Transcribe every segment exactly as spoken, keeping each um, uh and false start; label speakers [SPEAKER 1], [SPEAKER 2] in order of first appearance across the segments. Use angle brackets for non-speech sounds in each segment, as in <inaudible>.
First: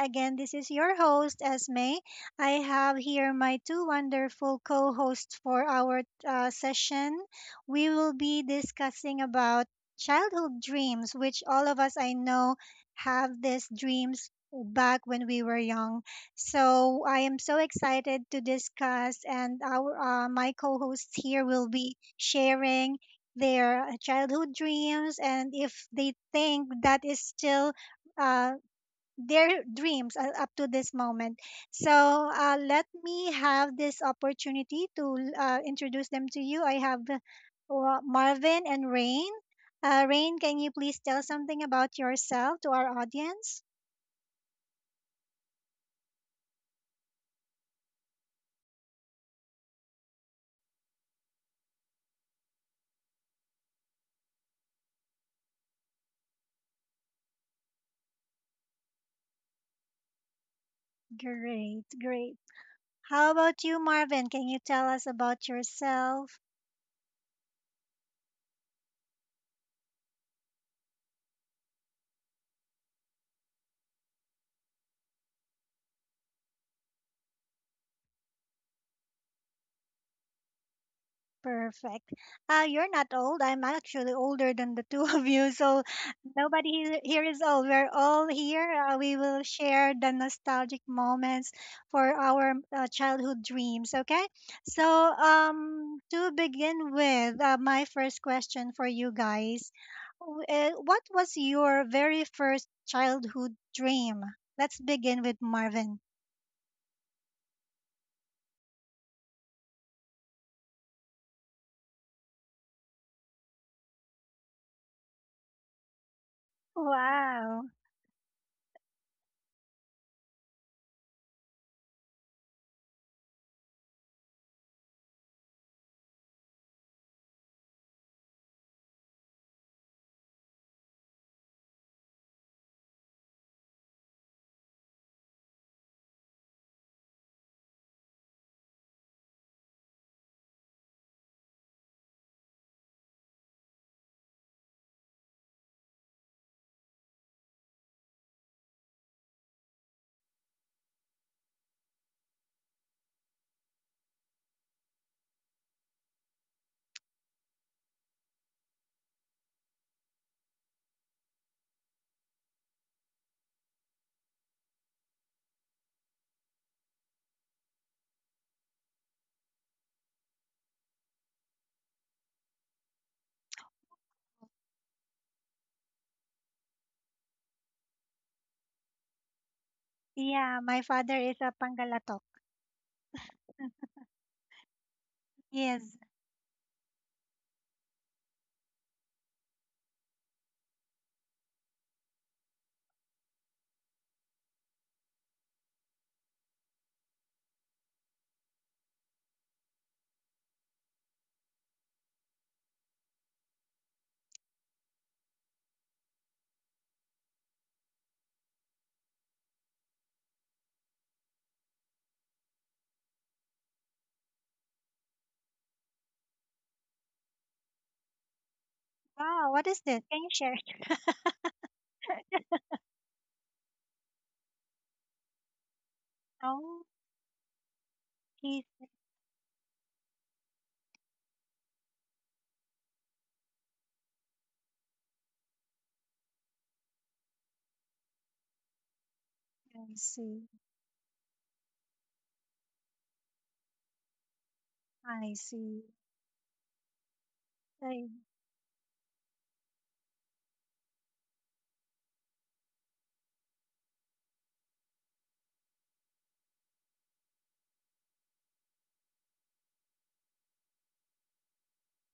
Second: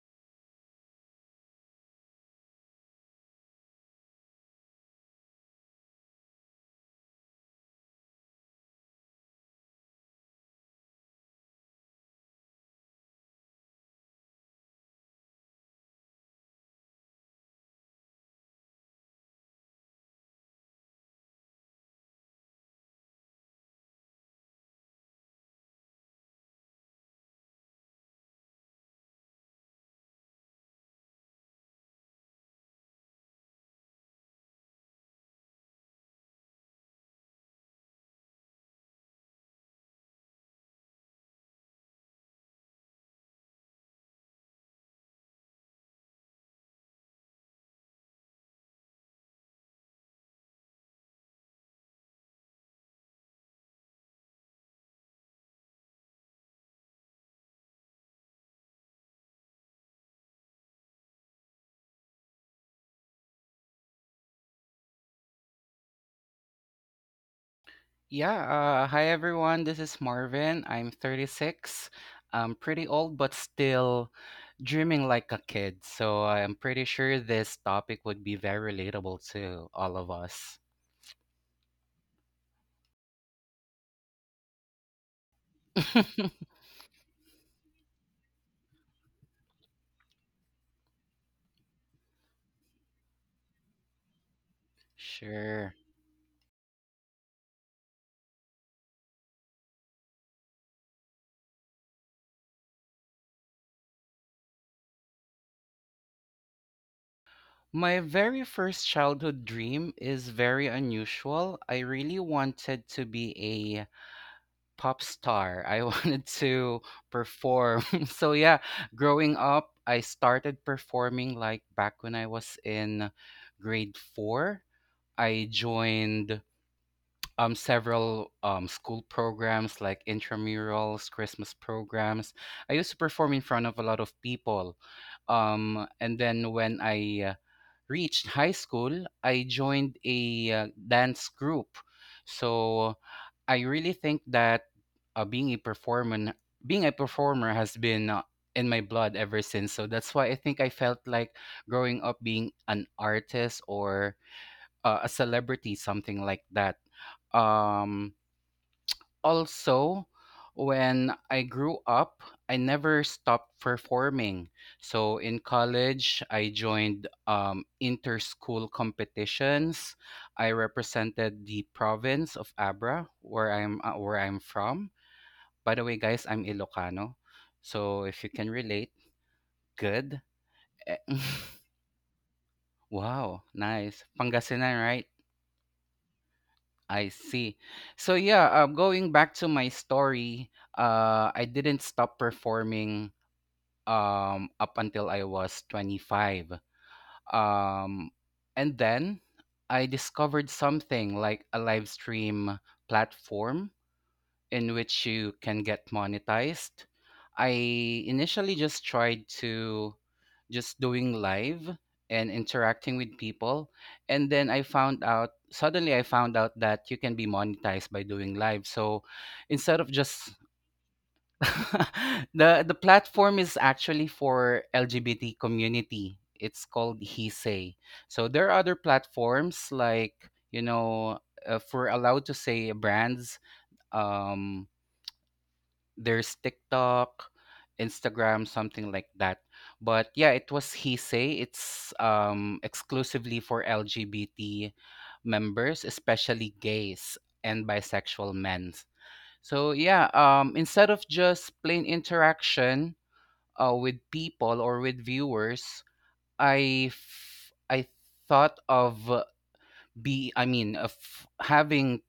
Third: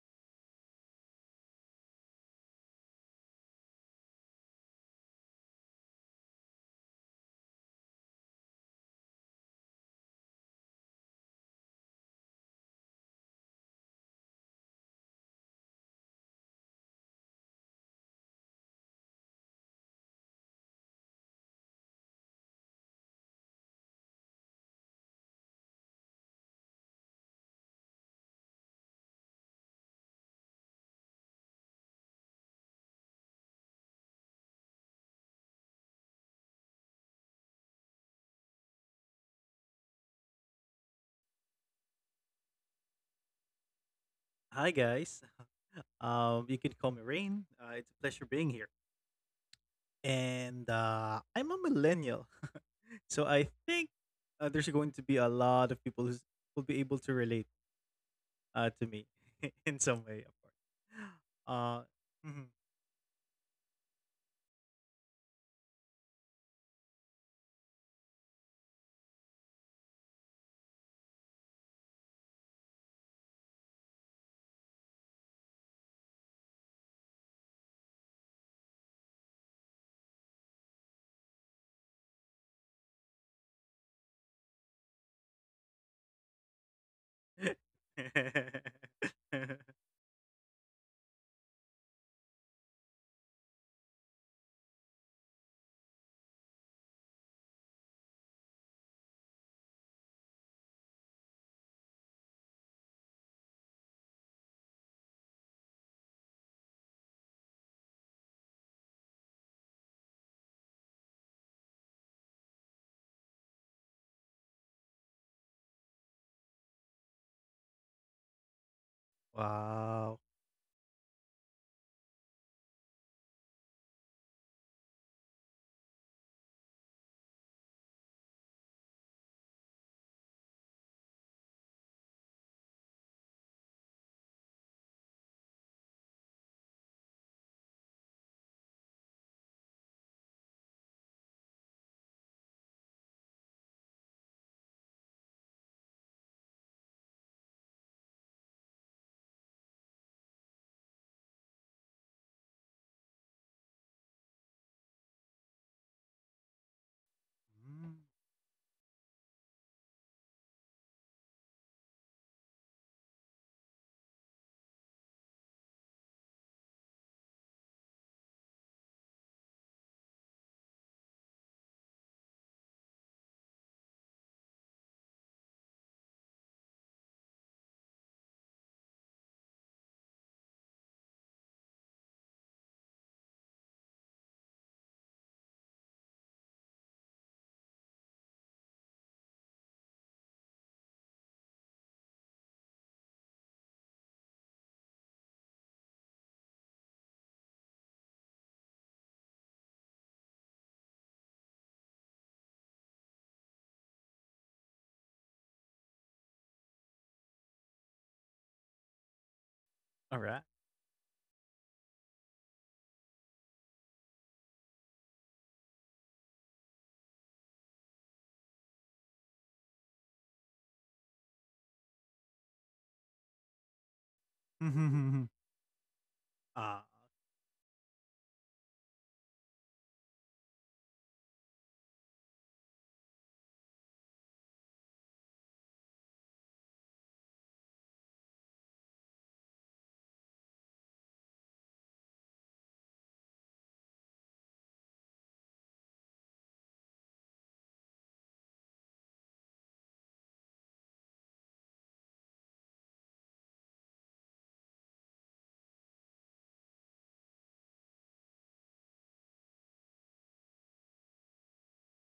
[SPEAKER 1] Again, this is your host, Esme. I have here my two wonderful co hosts for our uh, session. We will be discussing about childhood dreams, which all of us I know have these dreams back when we were young. So I am so excited to discuss, and our uh, my co hosts here will be sharing their uh, childhood dreams and if they think that is still uh, their dreams uh, up to this moment. So uh, let me have this opportunity to uh, introduce them to you. I have uh, Wa- Marvin and Rain. Uh, Rain, can you please tell something about yourself to our audience?
[SPEAKER 2] Hi guys. Um, you can call me Rain. Uh, it's a pleasure being here. And uh, I'm a millennial, <laughs> so I think uh, there's going to be a lot of people who will be able to relate uh, to me <laughs> in some way, of course. Uh,
[SPEAKER 1] Great, great.
[SPEAKER 2] mhm.
[SPEAKER 1] How about you, Marvin? Can you tell us about yourself?
[SPEAKER 3] Yeah, uh, hi everyone. This is Marvin. I'm thirty-six. I'm pretty old, but still dreaming like a kid. So I'm pretty sure this topic would be very relatable to all of us.
[SPEAKER 1] Perfect. Uh, you're not old. I'm actually older than the <laughs> two of you. So
[SPEAKER 3] <laughs>
[SPEAKER 1] nobody he- here is old. We're all here. Uh, we will share the nostalgic moments for our uh, childhood dreams. Okay. So
[SPEAKER 3] Sure.
[SPEAKER 1] um, to begin with, uh, my first question for you guys, w- uh, what was your very first childhood dream? Let's begin with Marvin.
[SPEAKER 3] My very first childhood dream is very unusual. I really wanted to be a pop star. I <laughs> wanted to
[SPEAKER 1] Wow.
[SPEAKER 3] perform. <laughs> So yeah,
[SPEAKER 2] <laughs>
[SPEAKER 3] growing up, I
[SPEAKER 2] Wow.
[SPEAKER 3] started performing like back when I was in grade four. I joined um several um school programs like intramurals, Christmas programs. I used to perform in front of a lot of people. Um and then when I uh, reached high school, I joined a uh, dance group. So I really think that uh, being a performer being a performer has been uh, in my blood ever since. So that's why I think I felt like growing up being an artist or uh, a celebrity, something like that.
[SPEAKER 2] Mm,
[SPEAKER 3] Um, Also, when I grew up, I never stopped performing. So in college, I joined um, inter-school competitions. I represented the province of Abra, where I'm uh, where I'm from. By the way, guys, I'm Ilocano. So if you can relate, good.
[SPEAKER 1] Yeah, my
[SPEAKER 3] Eh,
[SPEAKER 1] father
[SPEAKER 3] <laughs>
[SPEAKER 1] is a Pangalatok.
[SPEAKER 3] wow, nice. Pangasinan, right?
[SPEAKER 1] Yes.
[SPEAKER 3] I see. So yeah, uh, going back to my story, uh, I didn't stop performing um, up until I was twenty-five. Um, and then I discovered something like a live stream platform in which you can get monetized. I initially just tried to
[SPEAKER 2] All right.
[SPEAKER 3] just doing live and interacting with people. And then I found out, suddenly I found out that you can be monetized by doing live. So
[SPEAKER 1] Wow, what is
[SPEAKER 3] instead of
[SPEAKER 1] this? Can you
[SPEAKER 3] just
[SPEAKER 1] share? <laughs>
[SPEAKER 3] <laughs> the the platform is actually for
[SPEAKER 2] <laughs>
[SPEAKER 3] L G B T community. It's
[SPEAKER 1] Oh,
[SPEAKER 2] Ah,
[SPEAKER 3] called He Say. So there
[SPEAKER 1] I
[SPEAKER 3] are other platforms like, you know, uh, if we're allowed to say brands, um, there's TikTok, Instagram, something like that. But yeah,
[SPEAKER 1] see.
[SPEAKER 3] it was He Say. It's um, exclusively for L G B T
[SPEAKER 1] I see.
[SPEAKER 3] members, especially gays and
[SPEAKER 1] I,
[SPEAKER 3] bisexual men. So yeah, um, instead of just plain interaction uh, with people or with viewers, I f- I thought of be I mean, of having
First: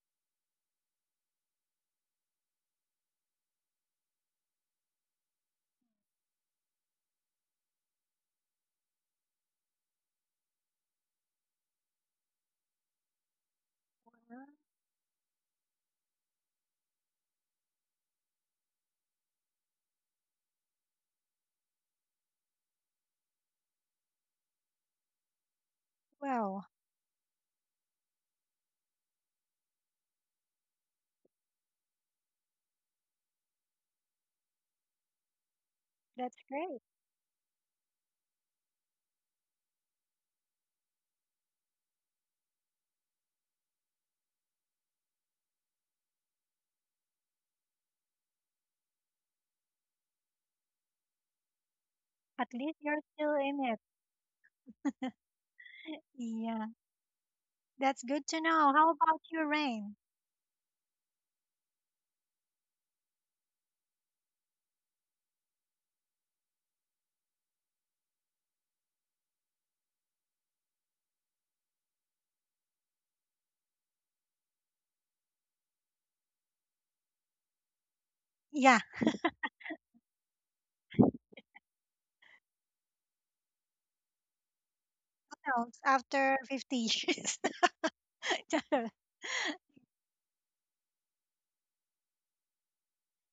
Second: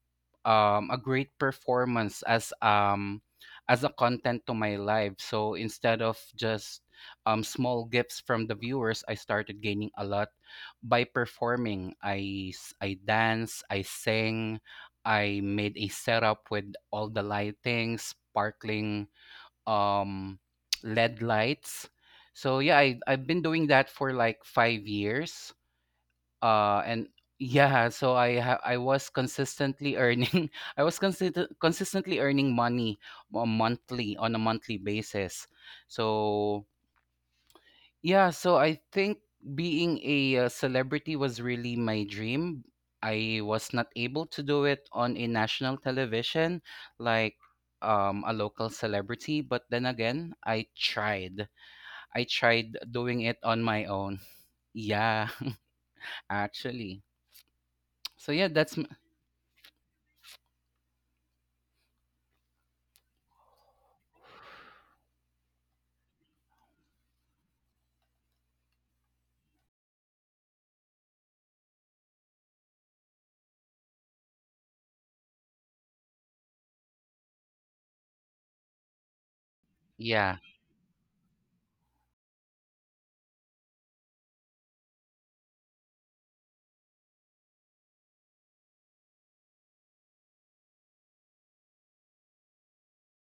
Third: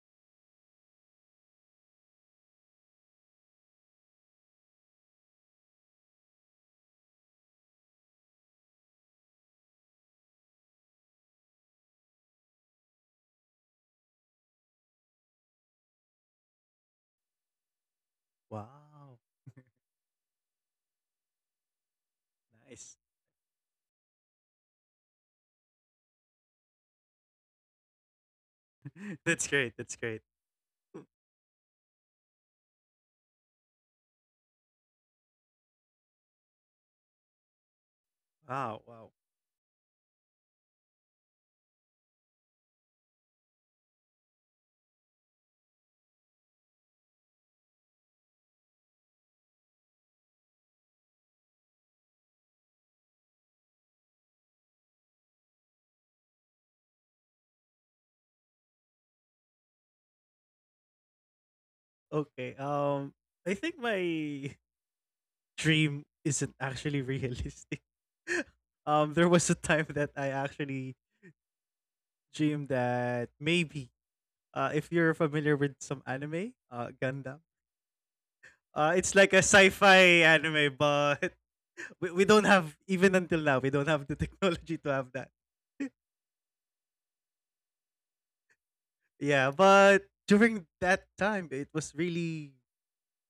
[SPEAKER 3] um a great performance as um as a content to my life. So instead of just um small gifts from the viewers, I started gaining a lot by performing. i s- I dance, I sing. I made a setup with all the lighting sparkling,
[SPEAKER 2] wow.
[SPEAKER 3] um <tsk> L E D lights. So yeah,
[SPEAKER 2] Nice.
[SPEAKER 3] I, I've been doing that for like five years.
[SPEAKER 1] well,
[SPEAKER 3] Uh and yeah, so i ha- I was
[SPEAKER 2] <laughs> That's great.
[SPEAKER 3] consistently
[SPEAKER 2] That's great.
[SPEAKER 3] earning. <laughs> I was consist- consistently earning money on monthly on a monthly basis.
[SPEAKER 1] that's
[SPEAKER 3] So
[SPEAKER 1] great.
[SPEAKER 3] yeah, so I
[SPEAKER 2] Wow. Wow.
[SPEAKER 3] think being a uh, celebrity was really my dream. I was not able to do it on a national television, like um a local celebrity, but then again i tried I
[SPEAKER 1] At
[SPEAKER 3] tried
[SPEAKER 1] least you're
[SPEAKER 3] doing
[SPEAKER 1] still
[SPEAKER 3] it
[SPEAKER 1] in
[SPEAKER 3] on
[SPEAKER 1] it.
[SPEAKER 3] my own. <laughs> Yeah. <laughs>
[SPEAKER 1] Yeah,
[SPEAKER 3] Actually,
[SPEAKER 1] that's good
[SPEAKER 3] so
[SPEAKER 1] to
[SPEAKER 3] yeah,
[SPEAKER 1] know.
[SPEAKER 3] that's m-
[SPEAKER 1] How about you, Rain?
[SPEAKER 2] Okay. Um, I think my <laughs> dream isn't actually realistic. <laughs> Um, there was a time that I actually dreamed that maybe, uh, if you're familiar with some anime, uh, Gundam,
[SPEAKER 1] Yeah,
[SPEAKER 2] uh, it's like a sci-fi
[SPEAKER 3] yeah.
[SPEAKER 2] anime, but <laughs> we, we don't have, even until now we don't have the <laughs> technology to have that.
[SPEAKER 1] <laughs> else
[SPEAKER 2] <laughs>
[SPEAKER 1] after 50 years. <laughs>
[SPEAKER 2] Yeah, but during that time, it was really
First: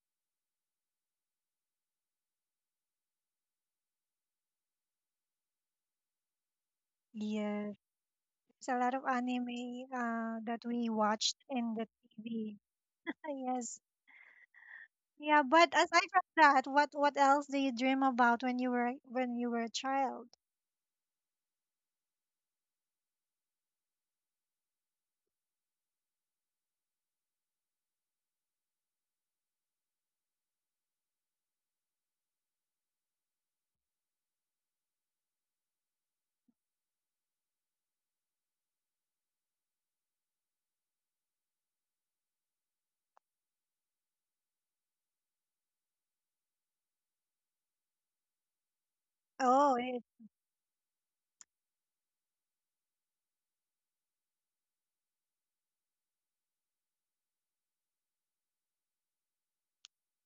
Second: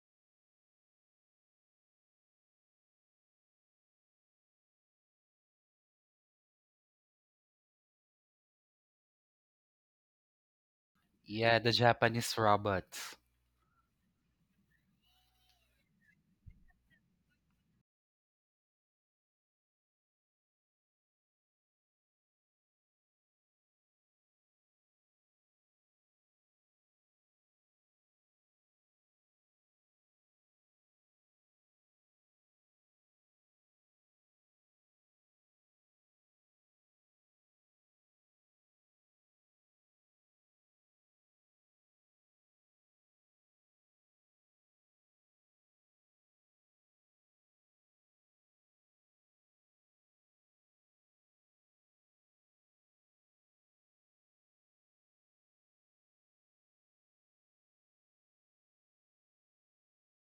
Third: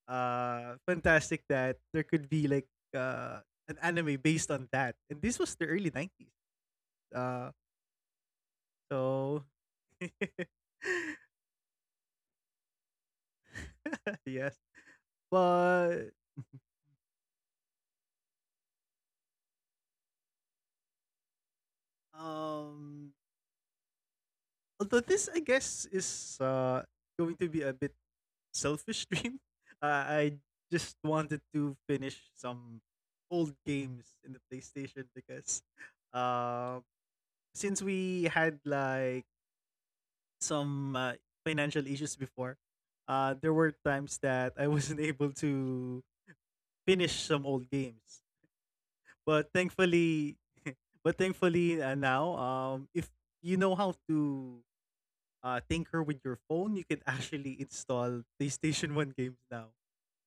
[SPEAKER 2] uh fantastic that there could be like uh an anime based on that, and this was the early nineties. Uh,
[SPEAKER 1] Yes, there's a lot of
[SPEAKER 2] so
[SPEAKER 1] anime
[SPEAKER 2] <laughs>
[SPEAKER 1] uh, that we watched
[SPEAKER 3] Yeah, the
[SPEAKER 1] in the
[SPEAKER 3] Japanese
[SPEAKER 1] T V.
[SPEAKER 3] robots.
[SPEAKER 1] <laughs> Yes.
[SPEAKER 2] yes.
[SPEAKER 1] Yeah, but aside
[SPEAKER 2] But
[SPEAKER 1] from that, what what else do you dream about when you were when you were a child?
[SPEAKER 2] um although this I guess is uh going to be a bit selfish <laughs> dream. Uh, I just wanted to finish some old games in the PlayStation because uh since we had like some uh, financial issues before, uh there were times that I wasn't <laughs> able to finish some old games. But
[SPEAKER 1] Oh,
[SPEAKER 2] thankfully, <laughs> but thankfully uh, now, um, if you know how to uh, tinker with your phone, you can <laughs> actually install PlayStation One games now,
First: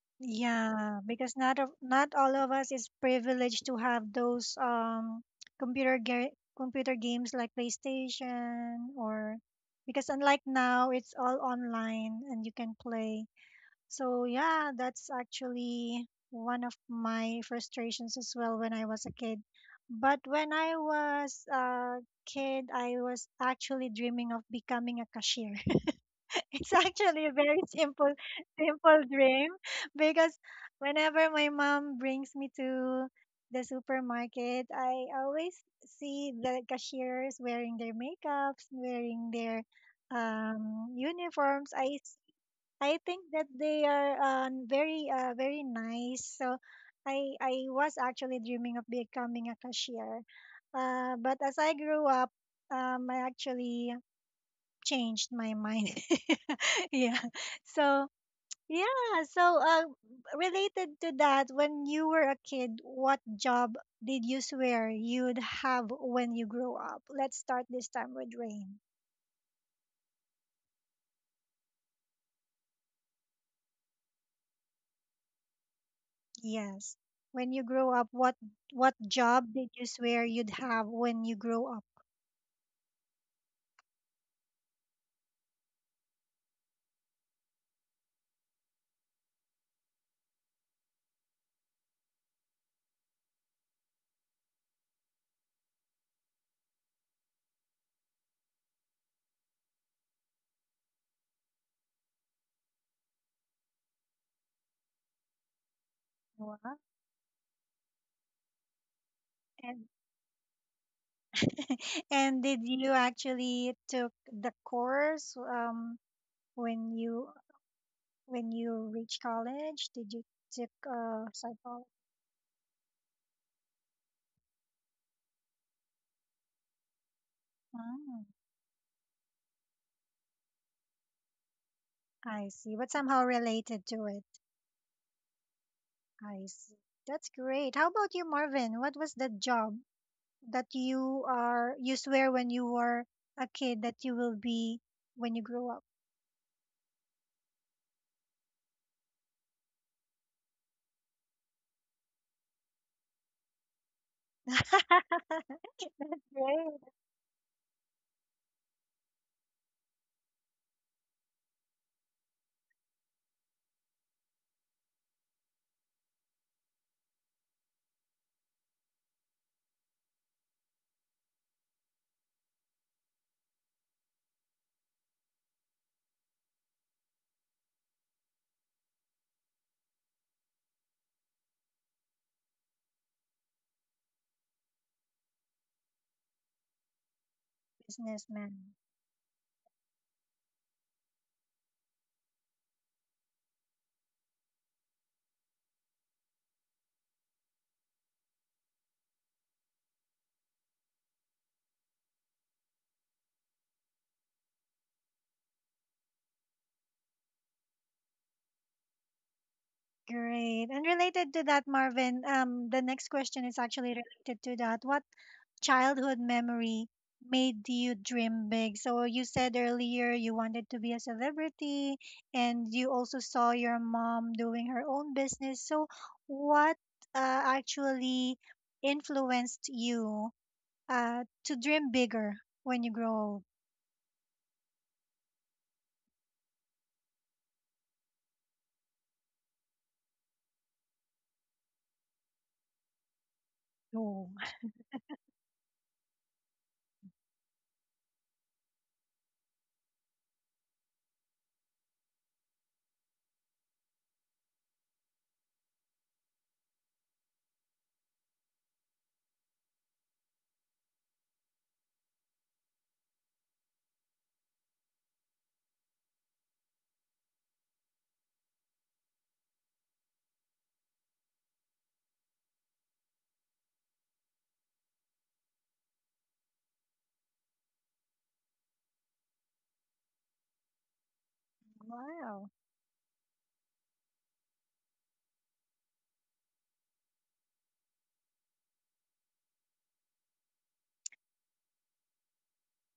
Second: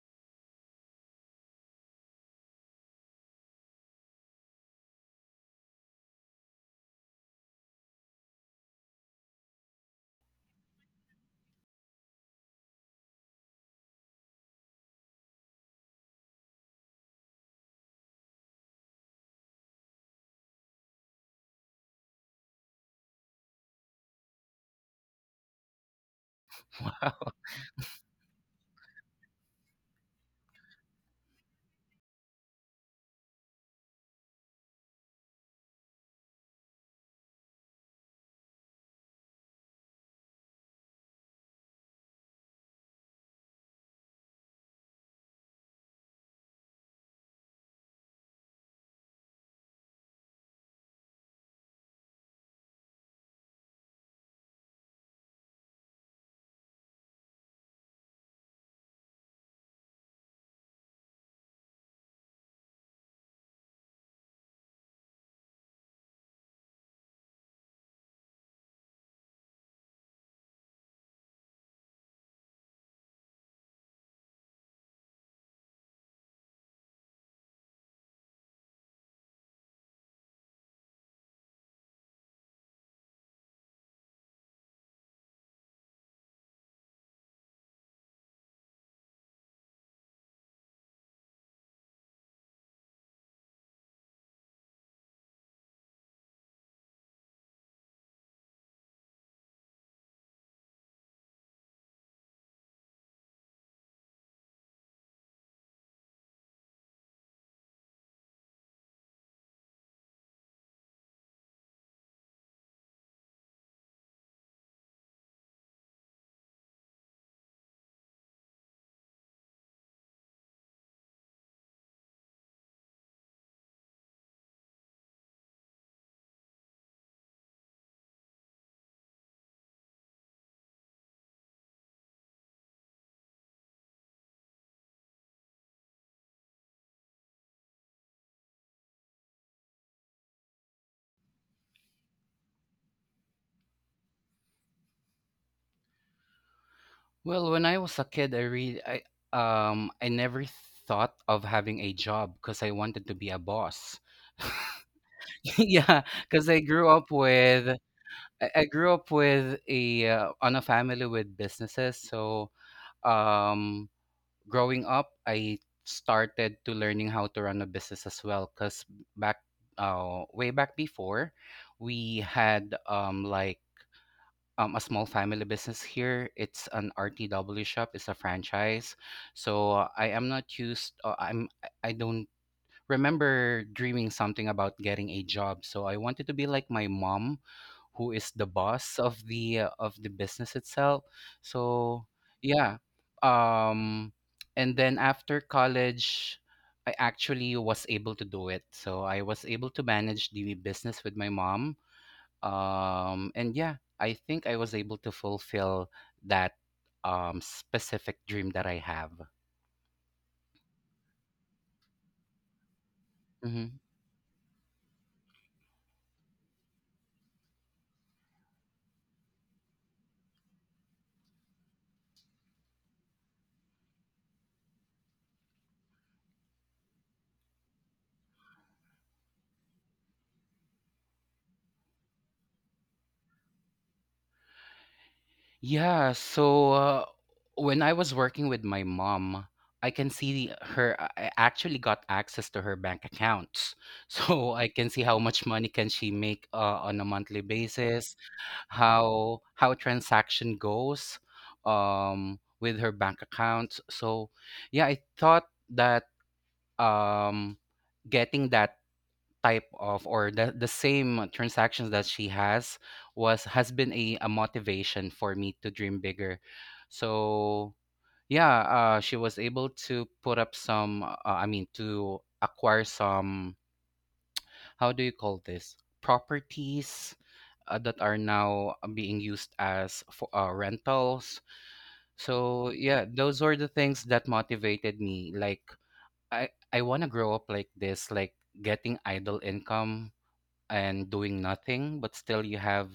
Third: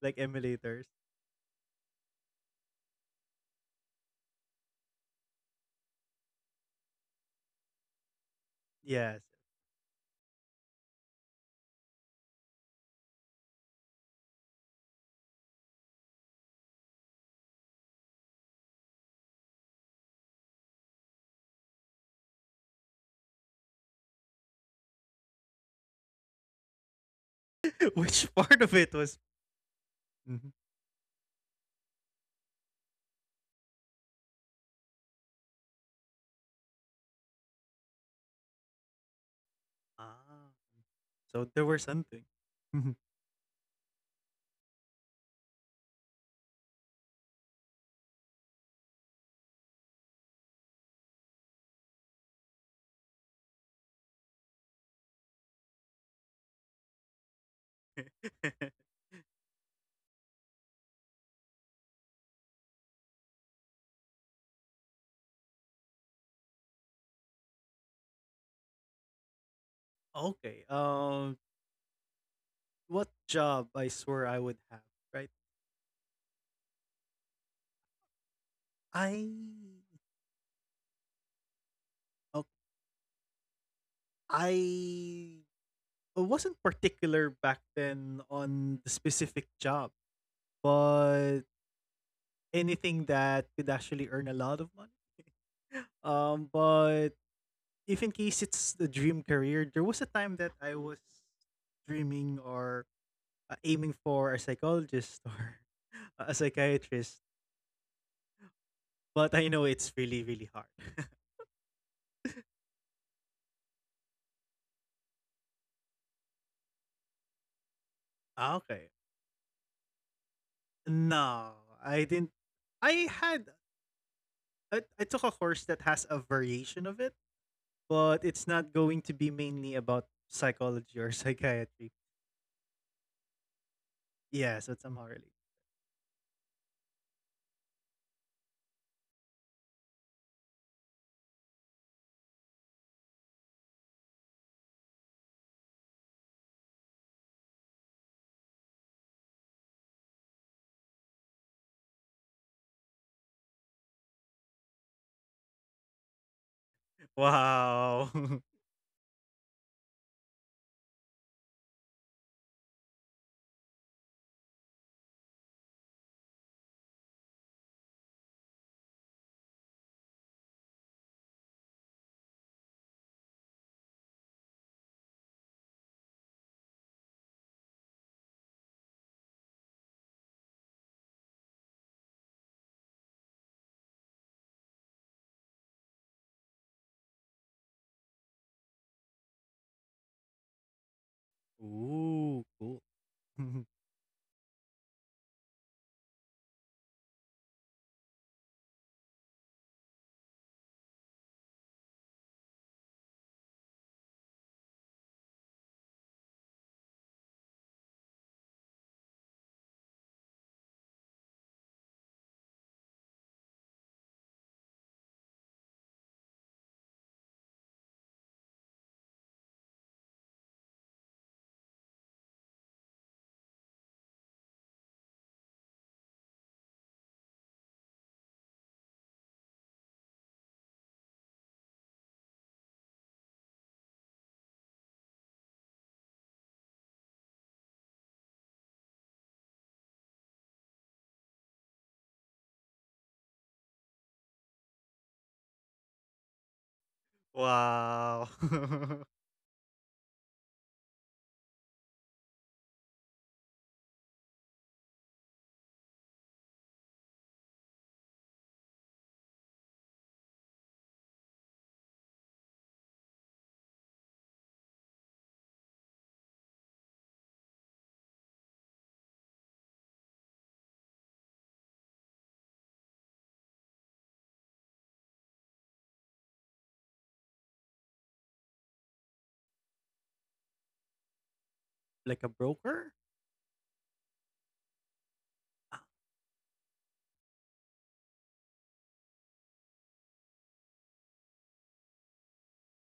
[SPEAKER 2] like emulators.
[SPEAKER 1] yeah, because not of not all of us is privileged to have those um computer ga computer games like PlayStation,
[SPEAKER 2] Yes.
[SPEAKER 1] or because unlike now it's all online and you can play. So yeah, that's actually one of my frustrations as well when I was a kid. But when I was a kid, I was actually dreaming of becoming a cashier. <laughs> It's actually a
[SPEAKER 3] <laughs>
[SPEAKER 1] very
[SPEAKER 2] <laughs>
[SPEAKER 1] simple,
[SPEAKER 2] Which part of it
[SPEAKER 1] simple
[SPEAKER 2] was?
[SPEAKER 1] dream because
[SPEAKER 2] Mhm.
[SPEAKER 1] whenever my mom brings me to the supermarket, I always see the cashiers wearing their makeups, wearing their
[SPEAKER 2] Ah,
[SPEAKER 1] um,
[SPEAKER 2] so there
[SPEAKER 1] uniforms.
[SPEAKER 2] were
[SPEAKER 1] I s-
[SPEAKER 2] something. Mhm.
[SPEAKER 1] I think that they are uh, very uh, very nice. So I I was actually dreaming of becoming a cashier, uh, but as I grew up, um, I actually changed my mind. <laughs> Yeah. So,
[SPEAKER 2] <laughs>
[SPEAKER 1] yeah. So, uh, related to that, when you were a kid, what job did you swear you'd have when you grow up? Let's start this time with Rain.
[SPEAKER 2] Okay. Um, what job I swear I would have, right?
[SPEAKER 1] Yes. When you grow up, what what
[SPEAKER 2] I,
[SPEAKER 1] job did you swear you'd have when you grow up?
[SPEAKER 2] oh, I wasn't particular back then on the specific job. But anything that could actually earn a lot of money. Um, but if in case it's the dream career, there was a time that I was dreaming or uh, aiming for a psychologist <laughs> or a
[SPEAKER 1] Noah?
[SPEAKER 2] psychiatrist, but I know
[SPEAKER 1] And
[SPEAKER 2] it's really, really hard. <laughs>
[SPEAKER 1] <laughs> and did you actually took the course um when you When
[SPEAKER 2] Ah,
[SPEAKER 1] you
[SPEAKER 2] okay.
[SPEAKER 1] reach college, did you took a
[SPEAKER 2] No,
[SPEAKER 1] psychology?
[SPEAKER 2] I didn't. I had I, I took a course that has a variation of it, but
[SPEAKER 1] Oh,
[SPEAKER 2] it's not going to be mainly about psychology or <laughs> psychiatry.
[SPEAKER 1] I see. But somehow related to it.
[SPEAKER 2] Yeah, so it's somehow related.
[SPEAKER 1] I see. That's great. How about you, Marvin? What was the job that you are you swear when you were a kid that you will be when you grow up?
[SPEAKER 3] Well, when I was a kid, I really, I, um, I never thought of having a job because I wanted to be a boss. <laughs> Yeah,
[SPEAKER 1] <laughs>
[SPEAKER 3] because I
[SPEAKER 1] Great
[SPEAKER 3] grew up with,
[SPEAKER 2] Wow. <laughs>
[SPEAKER 3] I, I grew up with a, uh, on a family with businesses. So, um, growing up, I started to learning how to run a business as well. Because back, uh, way back before, we had um like um, a small family business here. It's an R T W shop. It's a franchise. So uh, I am not used. Uh, I'm. I I don't remember dreaming something about getting a job. So I wanted to be like my mom, who is the
[SPEAKER 1] businessman.
[SPEAKER 3] boss of the uh, of the business itself. So
[SPEAKER 2] Ooh, cool.
[SPEAKER 3] yeah.
[SPEAKER 2] <laughs>
[SPEAKER 3] Um, and then after college. I actually was able to do it. So I was able to manage the business with my mom, um and yeah, I think I was able to fulfill that, um specific dream that I have.
[SPEAKER 1] Great. And related to that, Marvin, um, the next question is
[SPEAKER 3] Hmm.
[SPEAKER 1] actually related to that. What childhood memory made you dream big? So you said earlier you wanted to be a celebrity, and you also saw your mom doing her own business. So what uh, actually influenced you uh, to dream bigger when you grow?
[SPEAKER 3] Yeah, so uh, when I was working with my mom, I can see her, uh, I actually got access to her bank accounts. <laughs>
[SPEAKER 1] Oh,
[SPEAKER 3] So I can see how much money can she make uh, on a monthly basis,
[SPEAKER 2] Wow. <laughs>
[SPEAKER 3] how how transaction goes um with her bank accounts. So yeah, I thought that um getting that type of, or the, the same transactions that she has was has been a, a motivation for me to dream bigger. So yeah, uh, she was able to put up some, uh, I mean, to acquire some. How do you call this? Properties uh, that are now being used as for uh, rentals.
[SPEAKER 2] Like a
[SPEAKER 1] wow.
[SPEAKER 3] So
[SPEAKER 2] broker?
[SPEAKER 3] yeah, those were the things that motivated me, like
[SPEAKER 2] Ah,
[SPEAKER 3] I I want to grow up like this, like getting idle income and doing nothing, but still you have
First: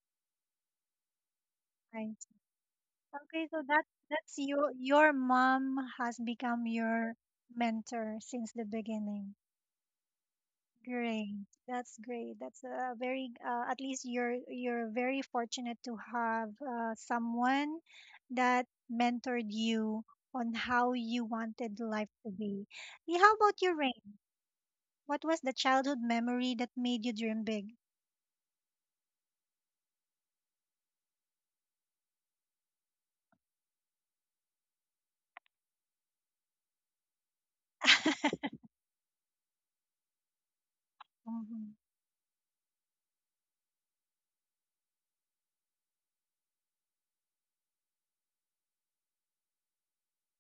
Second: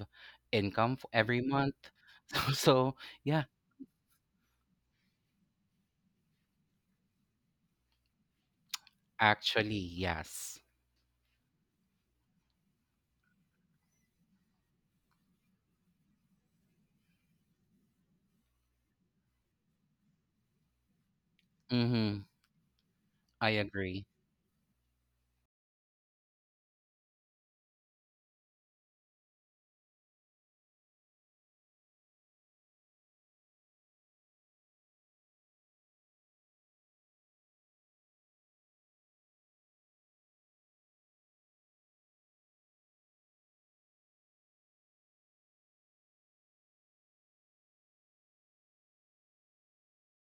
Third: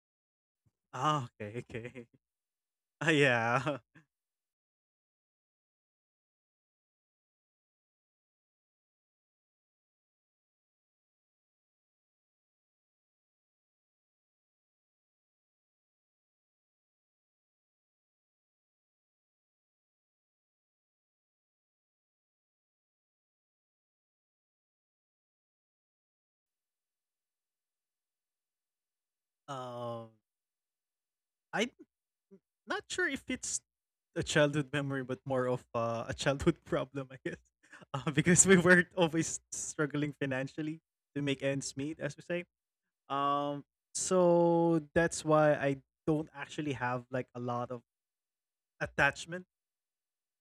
[SPEAKER 3] income for
[SPEAKER 2] ah,
[SPEAKER 3] every
[SPEAKER 2] okay,
[SPEAKER 3] month.
[SPEAKER 2] okay.
[SPEAKER 1] I,
[SPEAKER 2] <laughs>
[SPEAKER 3] <laughs> So
[SPEAKER 2] Ah,
[SPEAKER 3] yeah.
[SPEAKER 1] okay, so
[SPEAKER 2] yeah.
[SPEAKER 1] that
[SPEAKER 2] <laughs>
[SPEAKER 1] that's your Your mom has become your mentor since the beginning.
[SPEAKER 3] Actually, yes.
[SPEAKER 1] Great. That's great. That's a very uh, at least you're you're very fortunate to have uh, someone that mentored you on how you wanted life
[SPEAKER 3] Mm-hmm.
[SPEAKER 1] to be. Yeah, how
[SPEAKER 3] I
[SPEAKER 1] about your
[SPEAKER 3] agree.
[SPEAKER 1] Rain? What was the childhood memory that made you dream big?
[SPEAKER 2] Um, I'm not sure if it's a childhood memory, but more of uh, a childhood <laughs> problem, I guess. <laughs> Uh, because we were always struggling financially to make
[SPEAKER 1] Mm-hmm.
[SPEAKER 2] ends meet, as we say. Um, so that's why I don't actually have like a lot of attachment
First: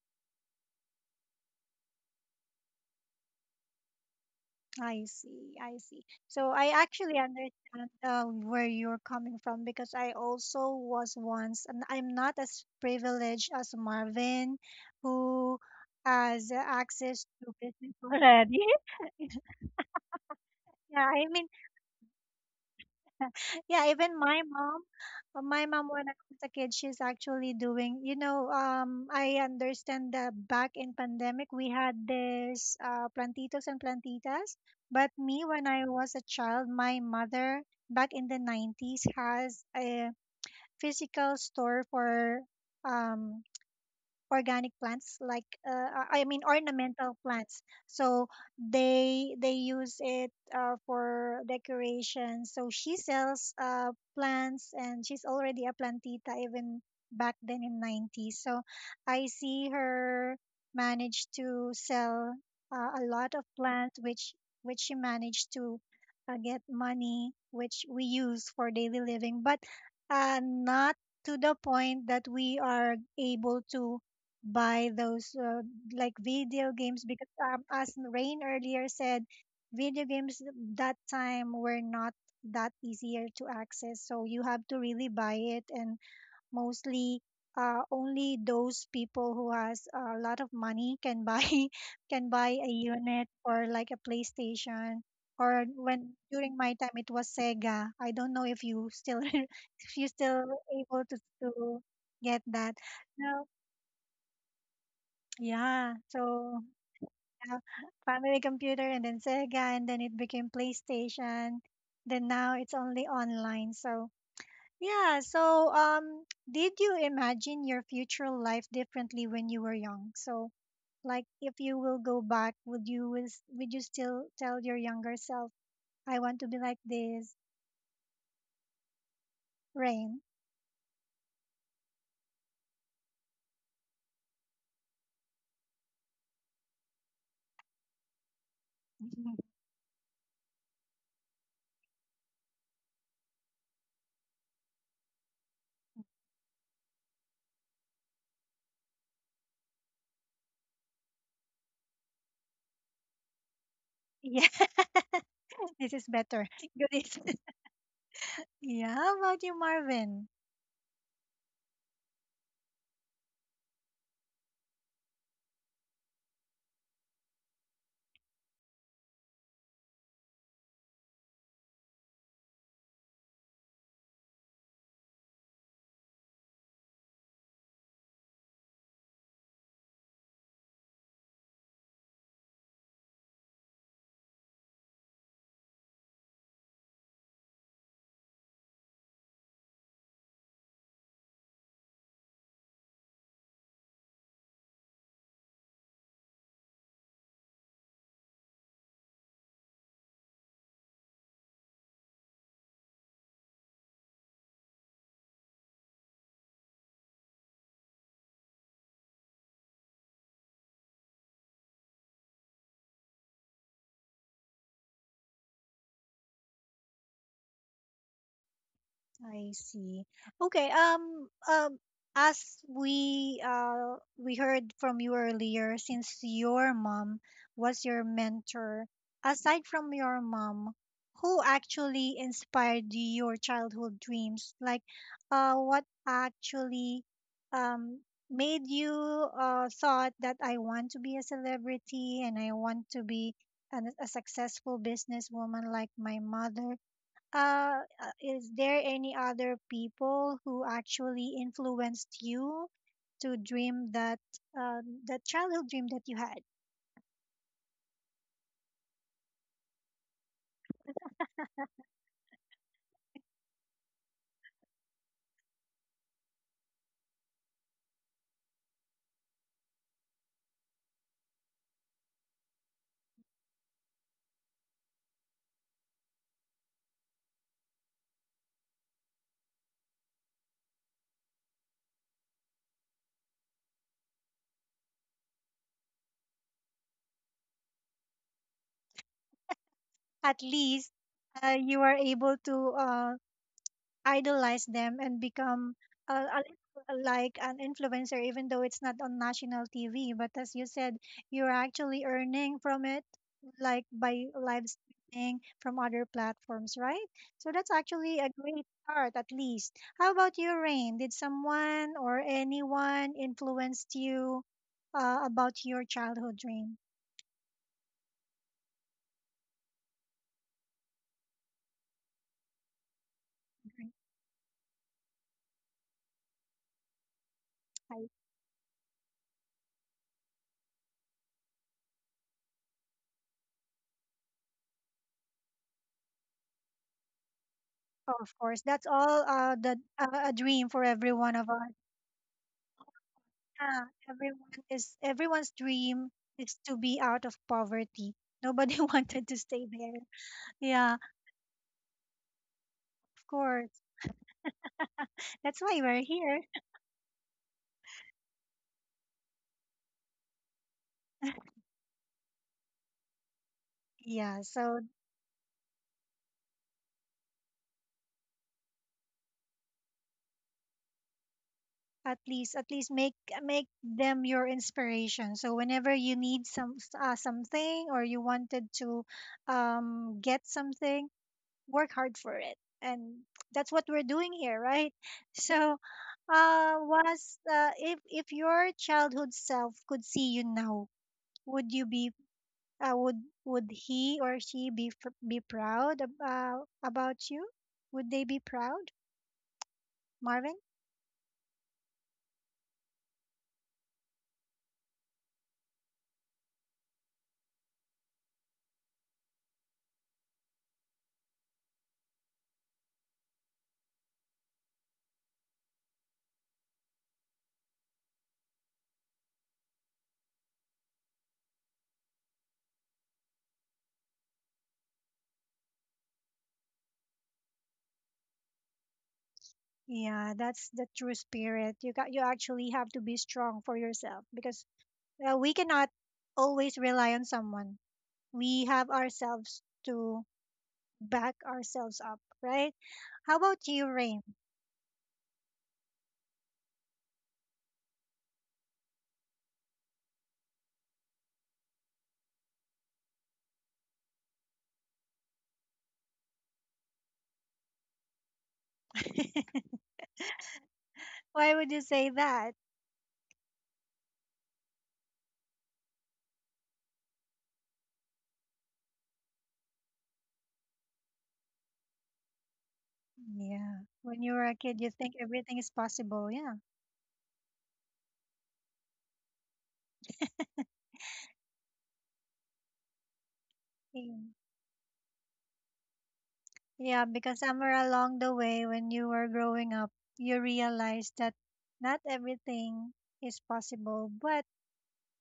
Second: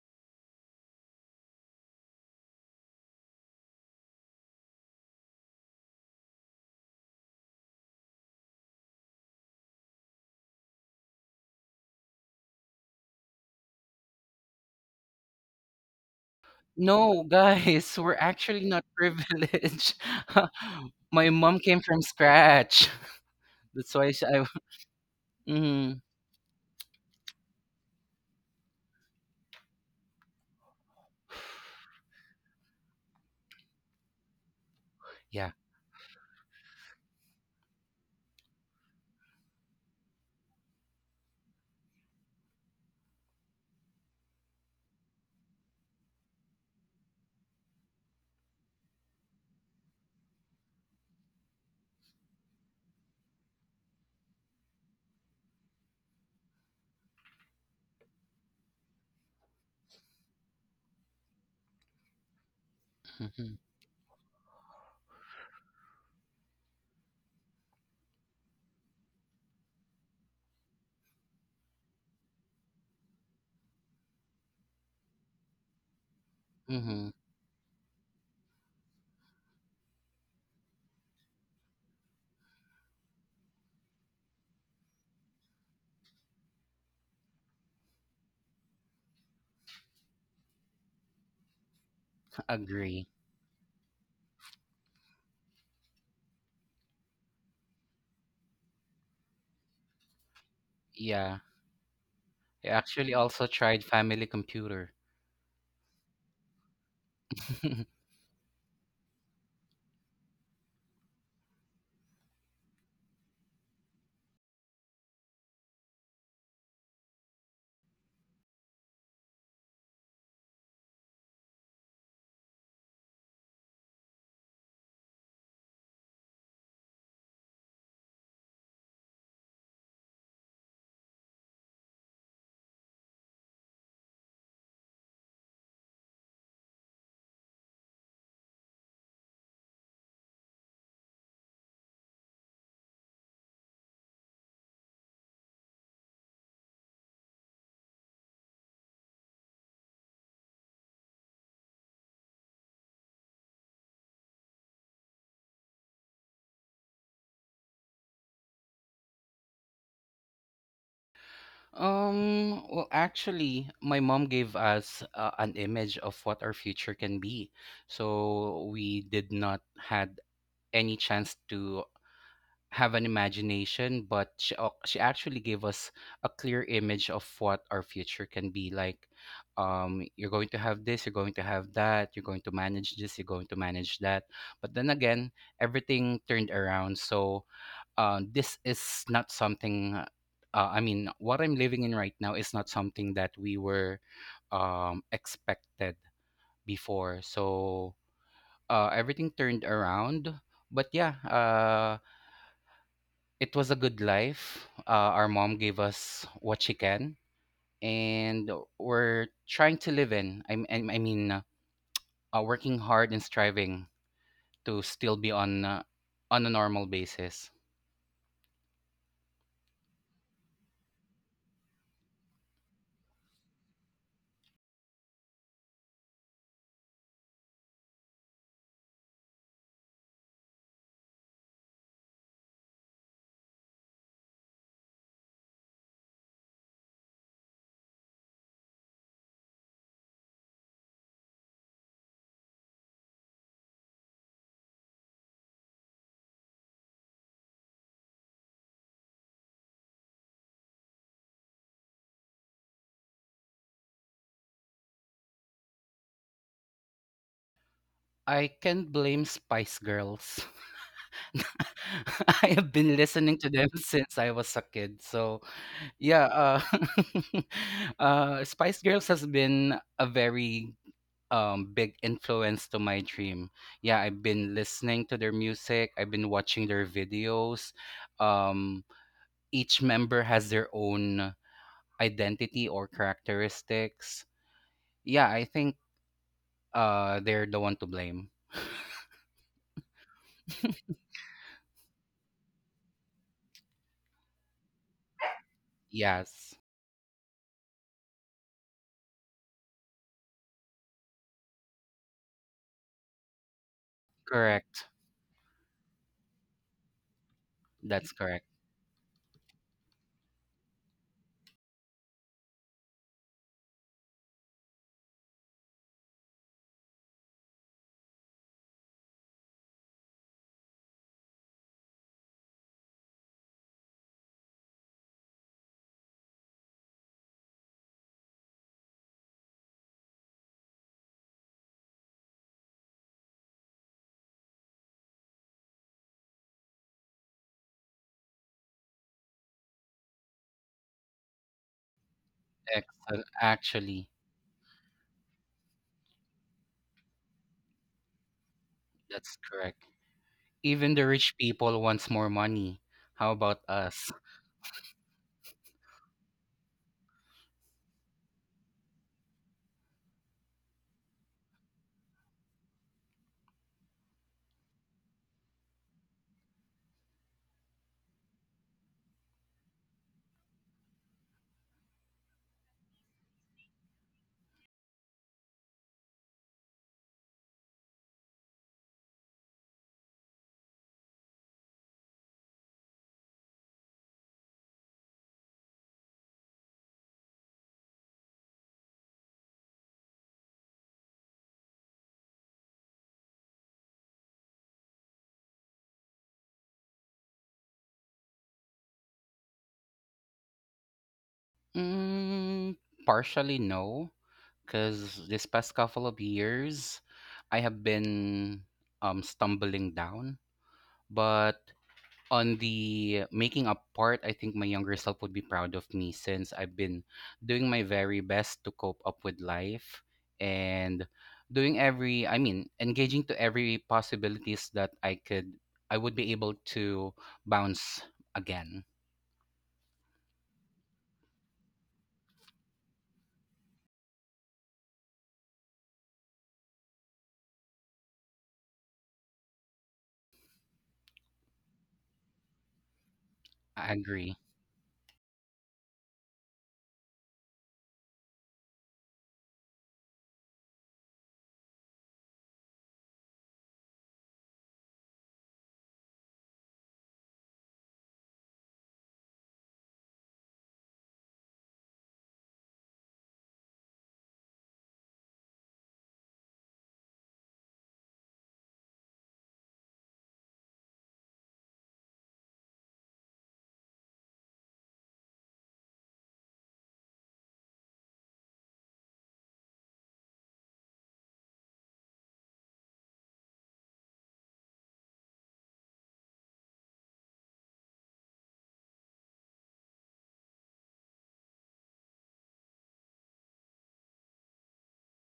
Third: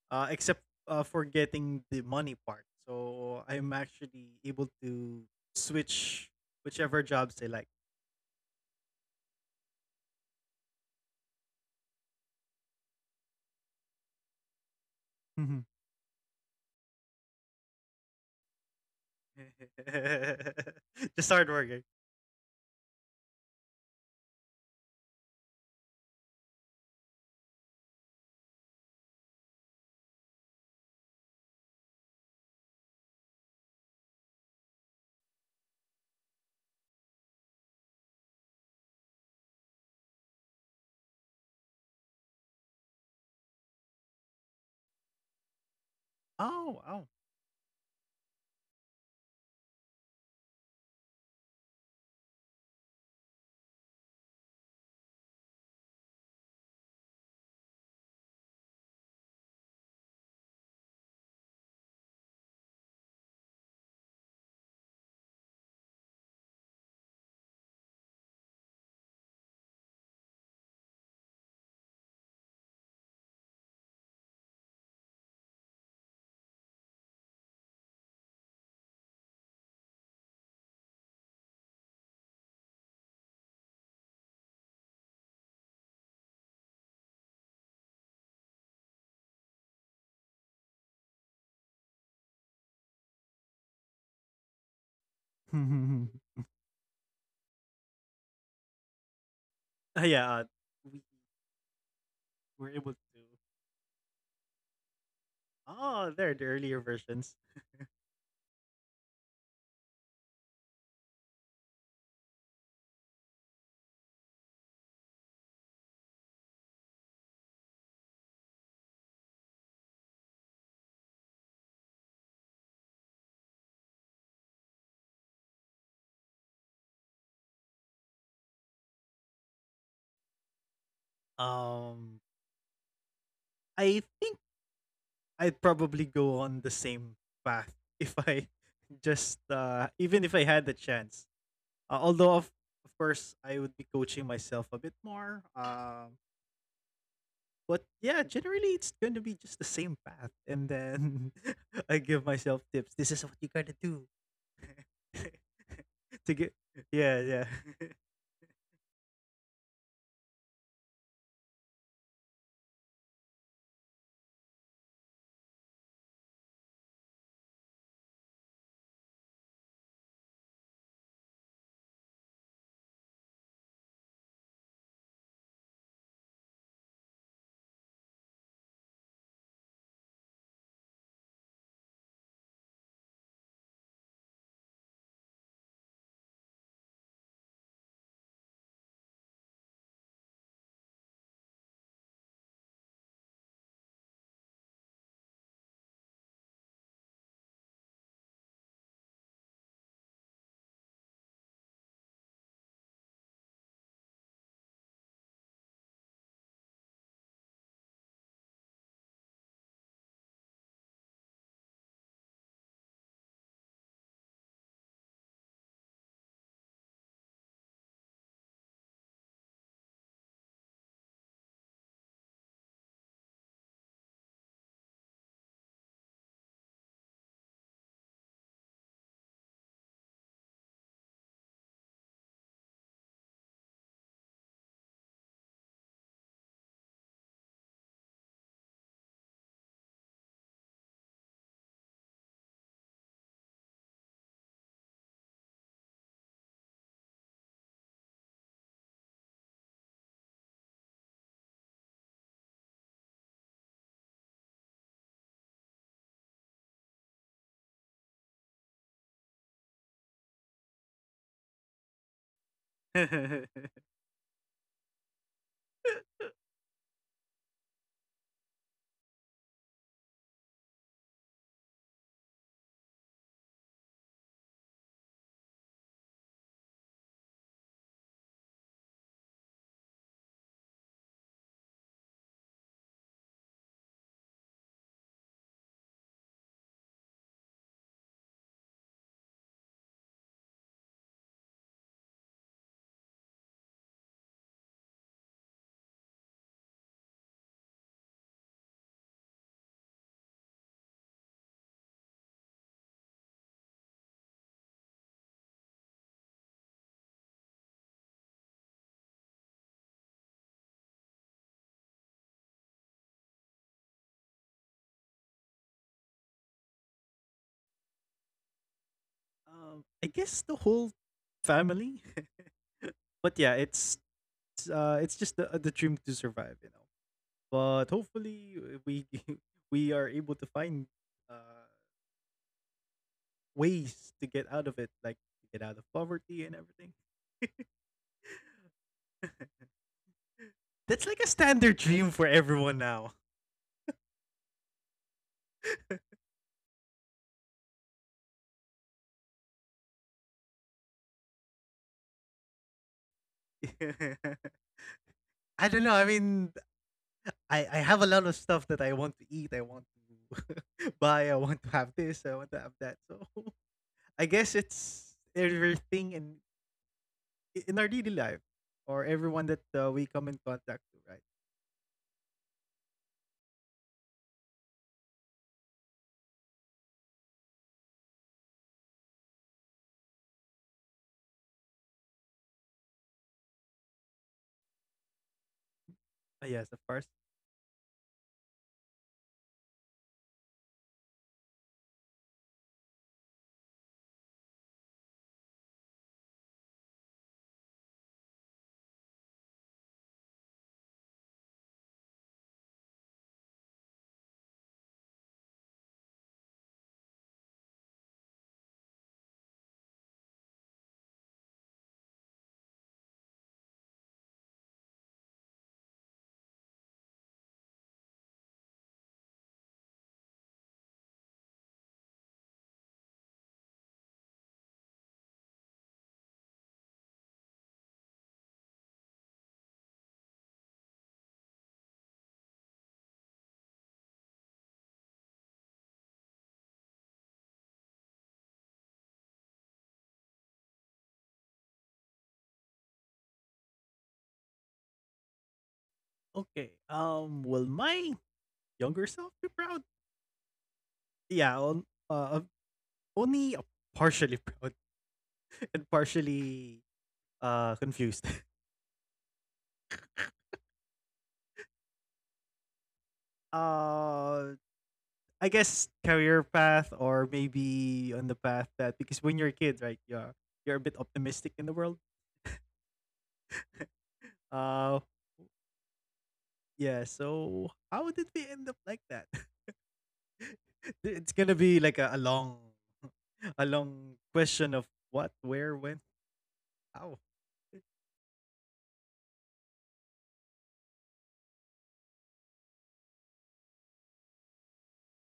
[SPEAKER 2] uh, except uh, for getting the money part. So I'm actually able
[SPEAKER 1] I
[SPEAKER 2] to
[SPEAKER 1] see, I see.
[SPEAKER 2] switch
[SPEAKER 1] So I
[SPEAKER 2] whichever
[SPEAKER 1] actually
[SPEAKER 2] jobs I like.
[SPEAKER 1] understand uh, where you're coming from because I also was once, and I'm not as privileged as Marvin,
[SPEAKER 2] Mhm.
[SPEAKER 1] who has
[SPEAKER 3] No,
[SPEAKER 1] access to business
[SPEAKER 3] guys, we're
[SPEAKER 1] already.
[SPEAKER 3] actually
[SPEAKER 1] <laughs>
[SPEAKER 3] not privileged. <laughs>
[SPEAKER 1] Yeah,
[SPEAKER 2] <laughs>
[SPEAKER 3] My
[SPEAKER 2] Just
[SPEAKER 1] I
[SPEAKER 2] hard
[SPEAKER 1] mean,
[SPEAKER 3] mom came
[SPEAKER 2] working.
[SPEAKER 3] from scratch. <laughs> That's
[SPEAKER 1] yeah,
[SPEAKER 3] why she,
[SPEAKER 1] even
[SPEAKER 3] I.
[SPEAKER 1] my mom, uh, my mom
[SPEAKER 3] Mm,
[SPEAKER 1] when I was a kid, she's actually doing, you know, um, I understand that back in pandemic we had this uh, plantitos and plantitas, but me
[SPEAKER 3] yeah.
[SPEAKER 1] when I was a child, my mother back in the nineties has a physical store for um organic plants like uh, i I mean
[SPEAKER 2] Oh, wow.
[SPEAKER 1] ornamental plants, so they they use it uh, for decoration, so she sells uh, plants and she's already a plantita even back then in nineties. So I see her manage to sell uh, a lot of
[SPEAKER 3] Mm-hmm.
[SPEAKER 1] plants which which she managed to uh, get money which we use for daily living, but uh, not to the point that we are able to by those uh, like video
[SPEAKER 3] Mm-hmm.
[SPEAKER 1] games because um, as Rain earlier said, video games that time were not that easier to access. So you have to really buy it, and mostly uh, only those people who has a lot of money can buy <laughs> can buy a
[SPEAKER 3] Agree.
[SPEAKER 1] unit or like a PlayStation. Or when
[SPEAKER 2] <laughs>
[SPEAKER 1] during my time it was Sega. I don't know if you still <laughs> if
[SPEAKER 2] Uh,
[SPEAKER 1] you
[SPEAKER 2] yeah, uh,
[SPEAKER 1] still
[SPEAKER 2] we
[SPEAKER 1] able to
[SPEAKER 3] Yeah.
[SPEAKER 1] to get
[SPEAKER 3] I
[SPEAKER 2] were
[SPEAKER 1] that.
[SPEAKER 2] able to.
[SPEAKER 3] actually also
[SPEAKER 1] No,
[SPEAKER 3] tried family computer.
[SPEAKER 1] yeah.
[SPEAKER 2] Oh, there the
[SPEAKER 1] So
[SPEAKER 2] earlier versions.
[SPEAKER 1] yeah,
[SPEAKER 3] <laughs>
[SPEAKER 1] family computer and then Sega and then it became PlayStation. Then now it's only online. So yeah. So um, <tsk> did you imagine your future life differently when you were young? So like if you will go back, would you will s- would you still tell your younger self, I want to be like this, Rain?
[SPEAKER 2] Um, I think I'd probably go on the same path <laughs> if I just
[SPEAKER 1] <laughs>
[SPEAKER 2] uh, even if I had the chance. Uh, although of of course I would be coaching myself a bit more. Um, But yeah, generally it's going to be just the same path, and then <laughs> I give myself tips. This is what you gotta do
[SPEAKER 1] Yeah,
[SPEAKER 2] <laughs>
[SPEAKER 1] <laughs> this is
[SPEAKER 2] to
[SPEAKER 1] better.
[SPEAKER 2] get.
[SPEAKER 1] <laughs> Good.
[SPEAKER 2] Yeah, yeah.
[SPEAKER 1] <laughs> Yeah, how about you, Marvin?
[SPEAKER 3] Um, well, actually, my mom gave us uh, an image of what our future can be. So we did not had any chance to have an imagination, but she, ac- she actually gave us a clear image of what our future can be like. Um, you're going to have this, you're going to have that, you're going to manage this, you're going to manage that. But then again, everything turned around. So uh, this is not something, uh, I mean, what I'm living in right now is not something that we were, um, expected before. So uh, everything turned around. But yeah, uh, it was a good life. Uh, our mom gave us what she can, and we're trying to live, in I, m- I m- I mean, uh, working hard and striving to still be on uh, on a normal basis.
[SPEAKER 1] I see. Okay. Um. Um. As we uh we heard from you earlier, since your mom was your mentor, aside from your mom, who actually inspired your childhood dreams? Like, uh, what actually um made you uh thought that I want to be a celebrity and I want to be an, a successful businesswoman like my mother? Uh, uh, is there any other people who actually influenced you to dream that um, that childhood dream that you had?
[SPEAKER 3] I can blame Spice Girls. <laughs> <laughs> I have been listening to them <laughs>
[SPEAKER 2] <laughs>
[SPEAKER 3] since I was a kid. So, yeah, uh, <laughs> uh, Spice Girls has been a very, um, big influence to my dream. Yeah, I've been listening to their music, I've been watching their videos. Um, each member has their own identity or characteristics. Yeah, I think uh, they're the one to blame.
[SPEAKER 1] At least uh, you are able to uh, idolize them and become a, a
[SPEAKER 3] Yes,
[SPEAKER 1] little like an influencer, even though it's not on national T V. But as you said, you're actually earning from it, like by live
[SPEAKER 3] correct.
[SPEAKER 1] streaming from other platforms, right? So that's
[SPEAKER 3] That's
[SPEAKER 1] actually a
[SPEAKER 3] correct.
[SPEAKER 1] great start, at least. How about you, Rain? Did someone or anyone influenced you uh, about your childhood dream?
[SPEAKER 2] um, I guess the whole family, <laughs> but yeah,
[SPEAKER 1] Dream.
[SPEAKER 2] it's it's, uh, it's just the the dream to survive, you know. But
[SPEAKER 1] I,
[SPEAKER 2] hopefully uh, we <laughs> we are able to find uh ways to get out of it, like to get out of poverty and everything.
[SPEAKER 1] of course, that's all uh, the uh, a dream for every
[SPEAKER 2] That's like
[SPEAKER 1] one
[SPEAKER 2] a
[SPEAKER 1] of us.
[SPEAKER 2] standard dream for everyone
[SPEAKER 3] Ex- uh,
[SPEAKER 2] now.
[SPEAKER 1] Yeah,
[SPEAKER 3] Actually,
[SPEAKER 1] everyone is everyone's dream is to be out of poverty. Nobody <laughs> wanted
[SPEAKER 3] that's
[SPEAKER 1] to stay
[SPEAKER 3] correct.
[SPEAKER 1] there.
[SPEAKER 3] Even
[SPEAKER 1] Yeah, of
[SPEAKER 3] the rich people wants more money. How about
[SPEAKER 1] course.
[SPEAKER 3] us?
[SPEAKER 2] <laughs>
[SPEAKER 1] That's
[SPEAKER 2] I
[SPEAKER 1] why
[SPEAKER 2] don't
[SPEAKER 1] we're
[SPEAKER 2] know. I
[SPEAKER 1] here.
[SPEAKER 2] mean, I, I have a lot of stuff that I want to eat. I want to <laughs> buy. I want to have this. I want to have that. So <laughs> I
[SPEAKER 1] Yeah,
[SPEAKER 2] guess
[SPEAKER 1] so
[SPEAKER 2] it's everything in in our daily life or everyone that uh, we come in contact with, right?
[SPEAKER 1] at least, at least make, make them your inspiration. So whenever you need some uh, something or you wanted to um get something, work hard for it. And that's what we're doing here, right? <laughs> So
[SPEAKER 2] Uh, yes,
[SPEAKER 1] uh
[SPEAKER 2] of course.
[SPEAKER 1] was uh, if if your childhood self could see you now, would you be, Uh, would would he or she be fr- be proud about about you? Would they be proud, Marvin?
[SPEAKER 3] Mm, partially no, because this past couple of years, I have been um stumbling down. But on the making up part, I think my younger self would be proud of me since I've been doing my very best to cope up with life and doing every, I mean, engaging to every possibilities that I could, I would be able to bounce again.
[SPEAKER 1] Yeah, that's the true spirit. You got you actually have to be strong for yourself because uh, we cannot always rely on someone. We have ourselves to back ourselves up, right? How about you,
[SPEAKER 3] I
[SPEAKER 1] Rain?
[SPEAKER 3] agree.
[SPEAKER 2] Okay. Um, will my younger self be proud? Yeah. On, uh, I'm only uh, partially proud <laughs> and partially uh confused. <laughs>
[SPEAKER 1] <laughs> Why would you say that?
[SPEAKER 2] Uh I guess career path or maybe on the path that, because when you're a kid, right, you're you're a bit optimistic in the world.
[SPEAKER 1] Yeah, when you were a kid, you
[SPEAKER 2] Uh
[SPEAKER 1] think everything is possible. Yeah.
[SPEAKER 2] yeah, so how did we end up like that? <laughs> It's gonna be like a, a long <laughs> a long
[SPEAKER 1] Yeah.
[SPEAKER 2] question of what, where, when,
[SPEAKER 1] Yeah,
[SPEAKER 2] how.
[SPEAKER 1] because somewhere along the way when you were growing up, you realized that not everything is possible, but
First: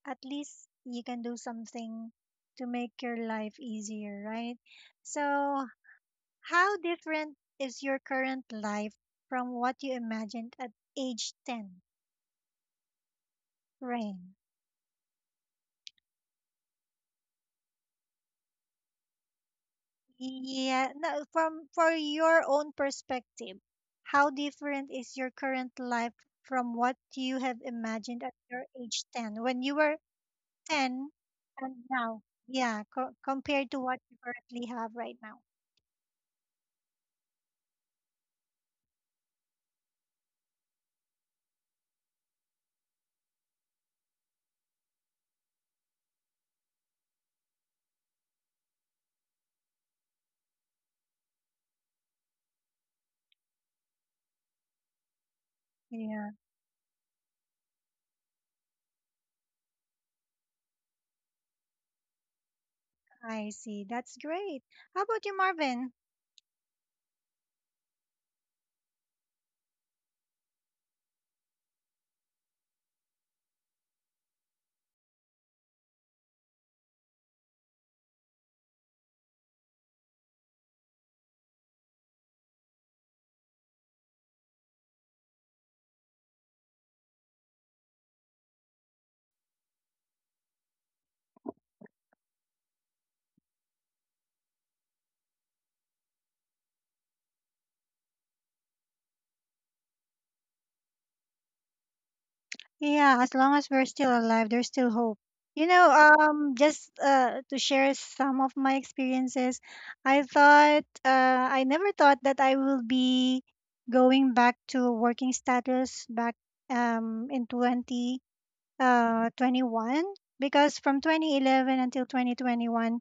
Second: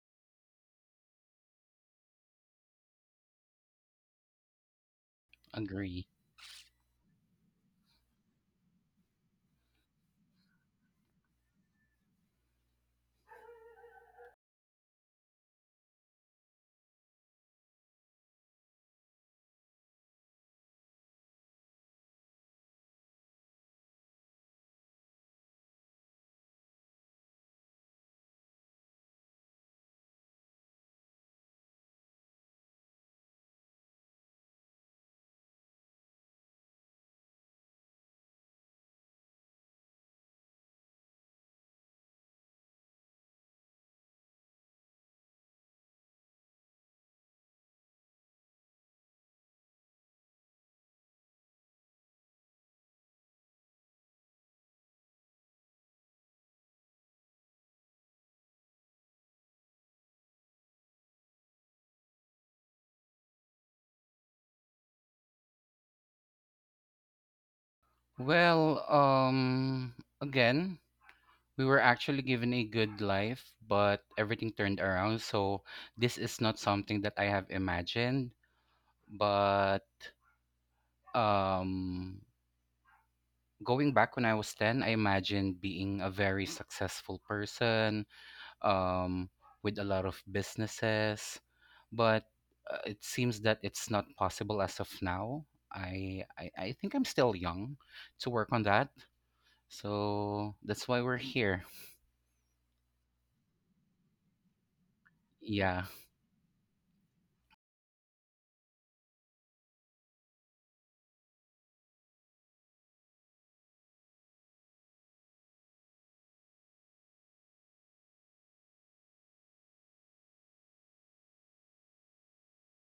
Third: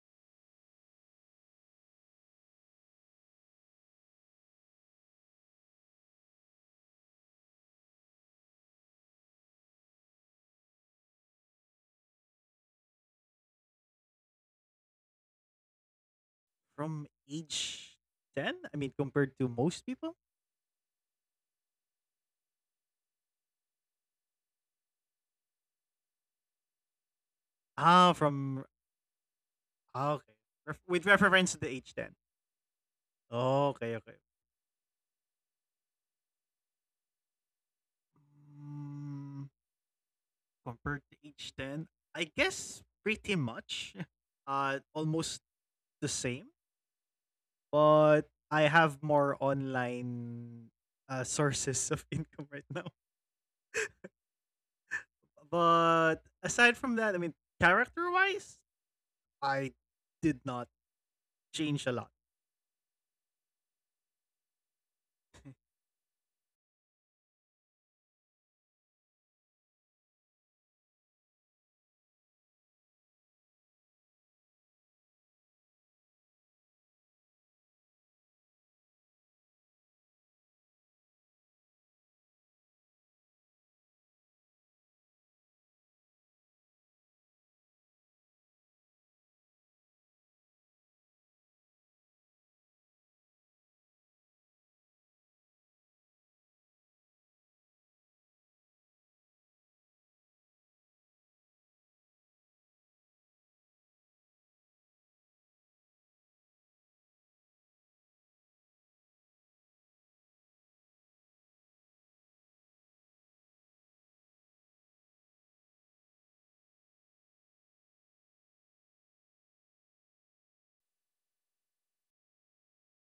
[SPEAKER 1] at least you can do something to make your life easier, right? So,
[SPEAKER 3] Agree.
[SPEAKER 1] how different is your current life from what you imagined at age ten, Rain?
[SPEAKER 2] From age ten? I mean compared to most people?
[SPEAKER 1] Yeah, no, from, for your own perspective, how different is your current life from what you have
[SPEAKER 2] Ah,
[SPEAKER 1] imagined at
[SPEAKER 2] from
[SPEAKER 1] your age ten when you were
[SPEAKER 2] ah, okay. Ref- with
[SPEAKER 1] ten
[SPEAKER 2] reference to the
[SPEAKER 1] and
[SPEAKER 2] age ten.
[SPEAKER 1] now? Yeah, co- compared to
[SPEAKER 2] Okay,
[SPEAKER 1] what
[SPEAKER 2] okay.
[SPEAKER 1] you currently have right now.
[SPEAKER 2] Mm, compared to age ten, I guess pretty much <laughs> uh almost the same, but I have more online uh, sources of <laughs> income right now. But
[SPEAKER 1] Yeah,
[SPEAKER 2] aside from that, I mean, character-wise, I did not change a lot.
[SPEAKER 1] I see. That's great. How about you,
[SPEAKER 2] <laughs>
[SPEAKER 1] Marvin?
[SPEAKER 3] Well, um, again, we were actually given a good life, but everything turned around. So this is not something that I have imagined. But um, going back when I was ten, I imagined being a very successful person, um, with a lot of businesses. But uh, it seems that it's not possible as of now. I, I, I think I'm still young to work on that. So that's why we're here.
[SPEAKER 1] Yeah, as long as we're still alive, there's still hope. You
[SPEAKER 3] Yeah,
[SPEAKER 1] know, um, just uh, to share some of my experiences, I thought, uh, I never thought that I will be going back to working status back um, in twenty uh twenty-one, because from twenty eleven until twenty twenty-one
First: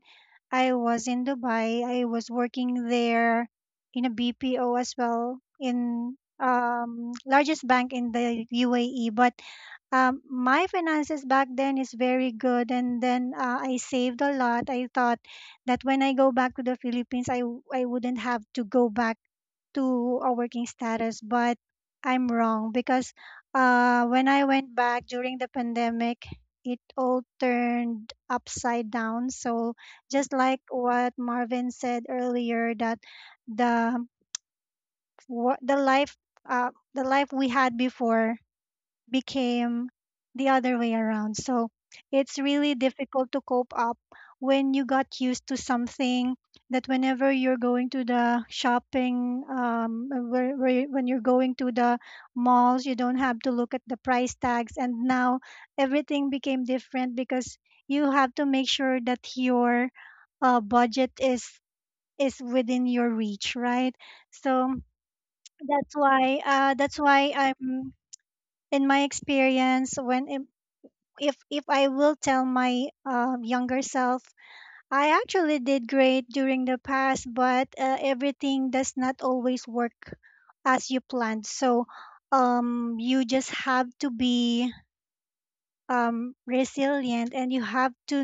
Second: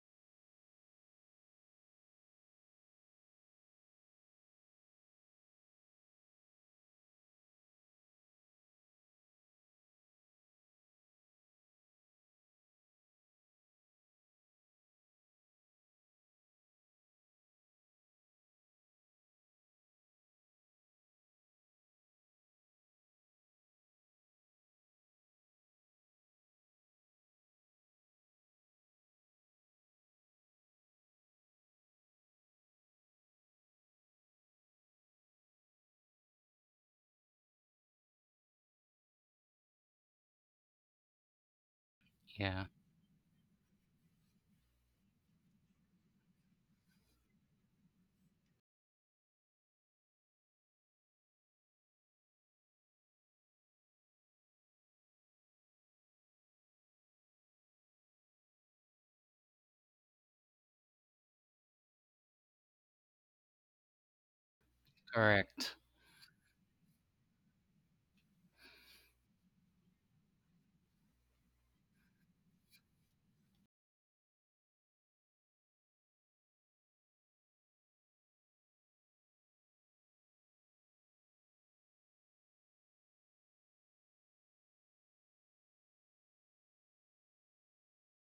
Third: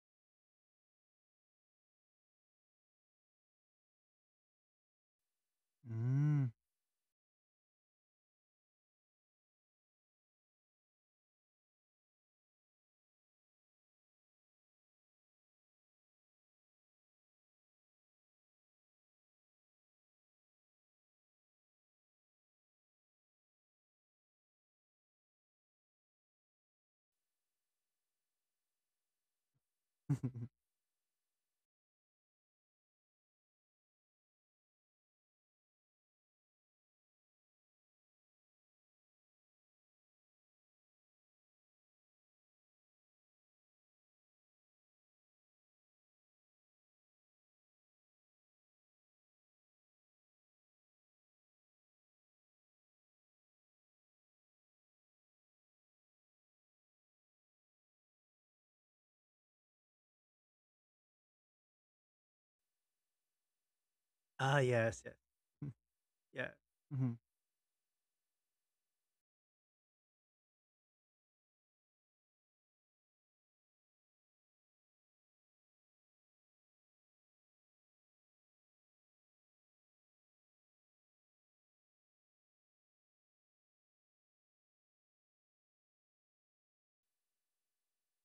[SPEAKER 1] I was in Dubai. I was working there in a B P O as well in
[SPEAKER 2] Mm.
[SPEAKER 1] um largest bank in the U A E, but um, my finances back then is very good, and then uh, I saved a lot. I thought that when I go back to the philippines i w- I wouldn't have to go back to a working status, but I'm wrong because uh, when I went back during the pandemic, it all turned upside down. So just like
[SPEAKER 2] <laughs>
[SPEAKER 1] what Marvin said earlier, that the wo- the life uh, the life we had before became the other way around. So it's
[SPEAKER 3] yeah,
[SPEAKER 1] really difficult to cope up when you got used to something that whenever you're going to the shopping, um, uh, where, where, you- when you're going to the malls, you don't have to look at the price tags. And now everything became different because you have to make sure that your uh, budget is is within your reach, right?
[SPEAKER 2] Ah,
[SPEAKER 1] So
[SPEAKER 2] yes, yes. Mm.
[SPEAKER 3] correct.
[SPEAKER 1] that's why
[SPEAKER 2] Yeah.
[SPEAKER 1] uh, that's
[SPEAKER 2] Mhm.
[SPEAKER 1] why, I'm in my experience, when if if I will tell my um, younger self, I actually did great during the past, but uh, everything does not always work as you planned. So um, you just have to be um, resilient, and you have to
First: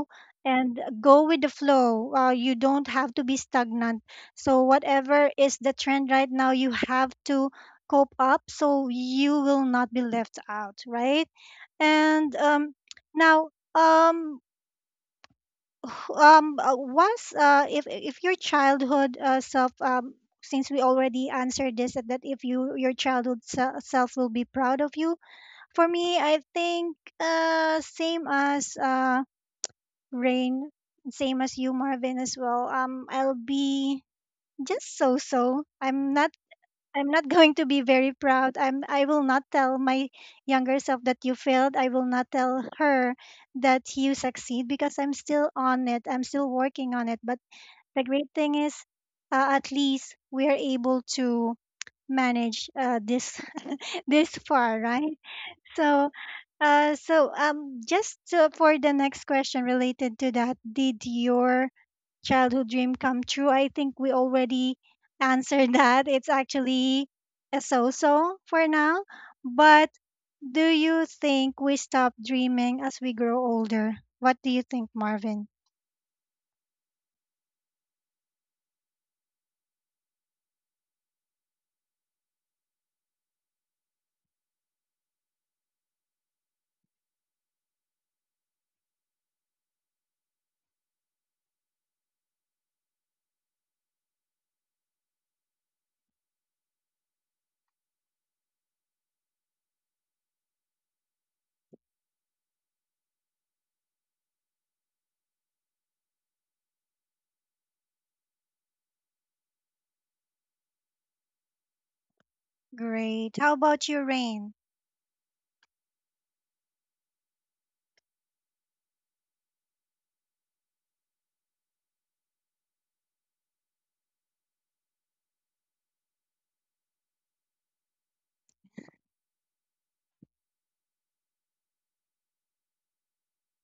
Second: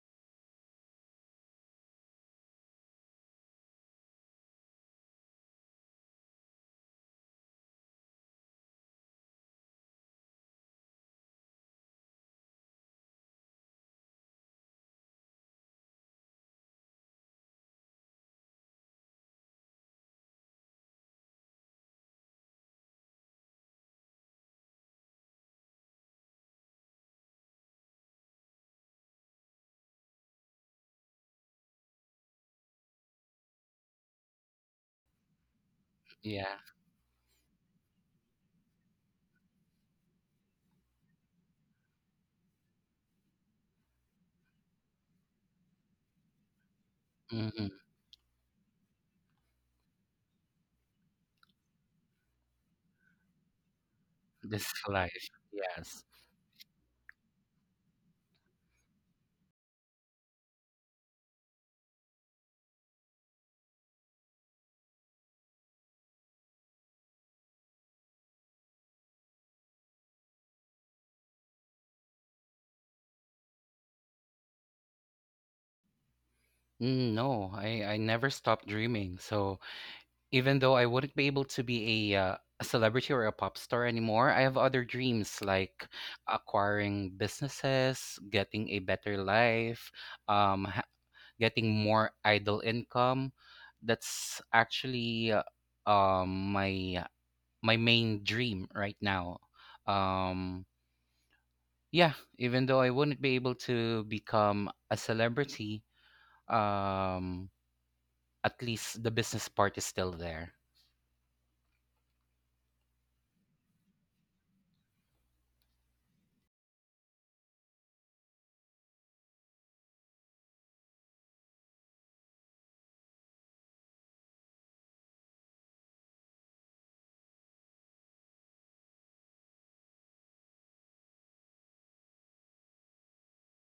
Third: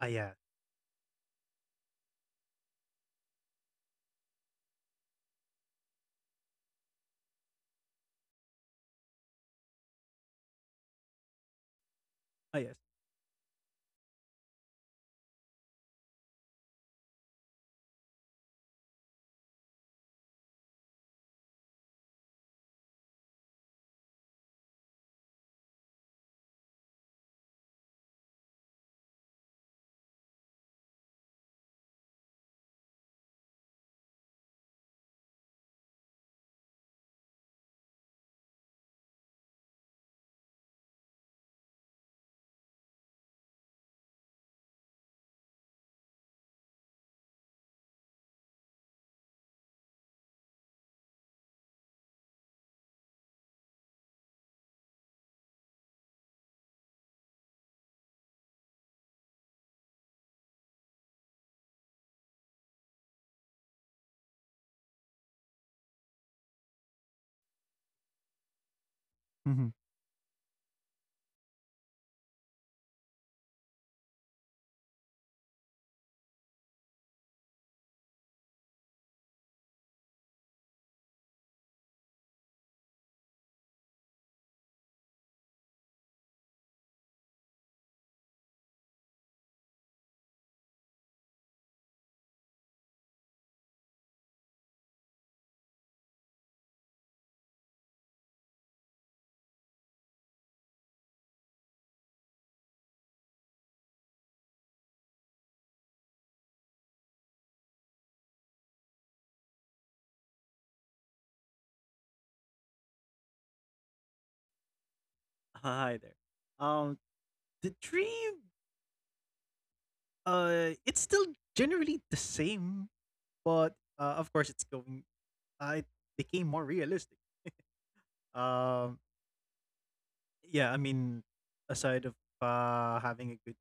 [SPEAKER 2] Ah, yeah.
[SPEAKER 1] and go with the flow. Uh, you don't have to be stagnant. So whatever is the trend right now, you have to cope up so you will not be left out, right? And
[SPEAKER 2] Ah,
[SPEAKER 1] um,
[SPEAKER 2] yes.
[SPEAKER 1] now, um, wh- um, uh, once uh, if if your childhood uh, self, um, since we already answered this, that that if you, your childhood se- self will be proud of you. For me, I think uh, same as uh, Rain, same as you, Marvin, as well. Um, I'll be just so so. I'm not
[SPEAKER 3] Yeah,
[SPEAKER 1] I'm not going to be very proud. I'm I will not tell my younger self that you failed. I will not tell her that you succeed because I'm still on it. I'm still working on it. But
[SPEAKER 3] hmm
[SPEAKER 1] the great thing is, uh, at least we are able to manage uh, this <laughs> this
[SPEAKER 3] this is
[SPEAKER 1] far, right?
[SPEAKER 3] life. Yes.
[SPEAKER 1] So uh so um just uh, for the next question related to that, did your childhood dream come true? I think we already answered <laughs> that. It's actually a so so for now.
[SPEAKER 2] Mhm.
[SPEAKER 1] But do you think we stop dreaming as we grow older? What do you think, Marvin?
[SPEAKER 3] Mm, no, I I never stopped dreaming. So even though I wouldn't be able to be a uh, a celebrity or a pop star anymore, I have other dreams like acquiring businesses, getting a better life, um, ha getting more idle income. That's actually uh, um my my main dream right now. Um, yeah, even though I wouldn't be able to become a celebrity, um, at least the business part is still there.
[SPEAKER 1] Great. How about you, Rain?
[SPEAKER 2] Hi there. Um, the dream, uh, it's still generally the same, but uh, of course, it's going. Uh, it became more realistic. Um, yeah, I mean, aside of uh, having a good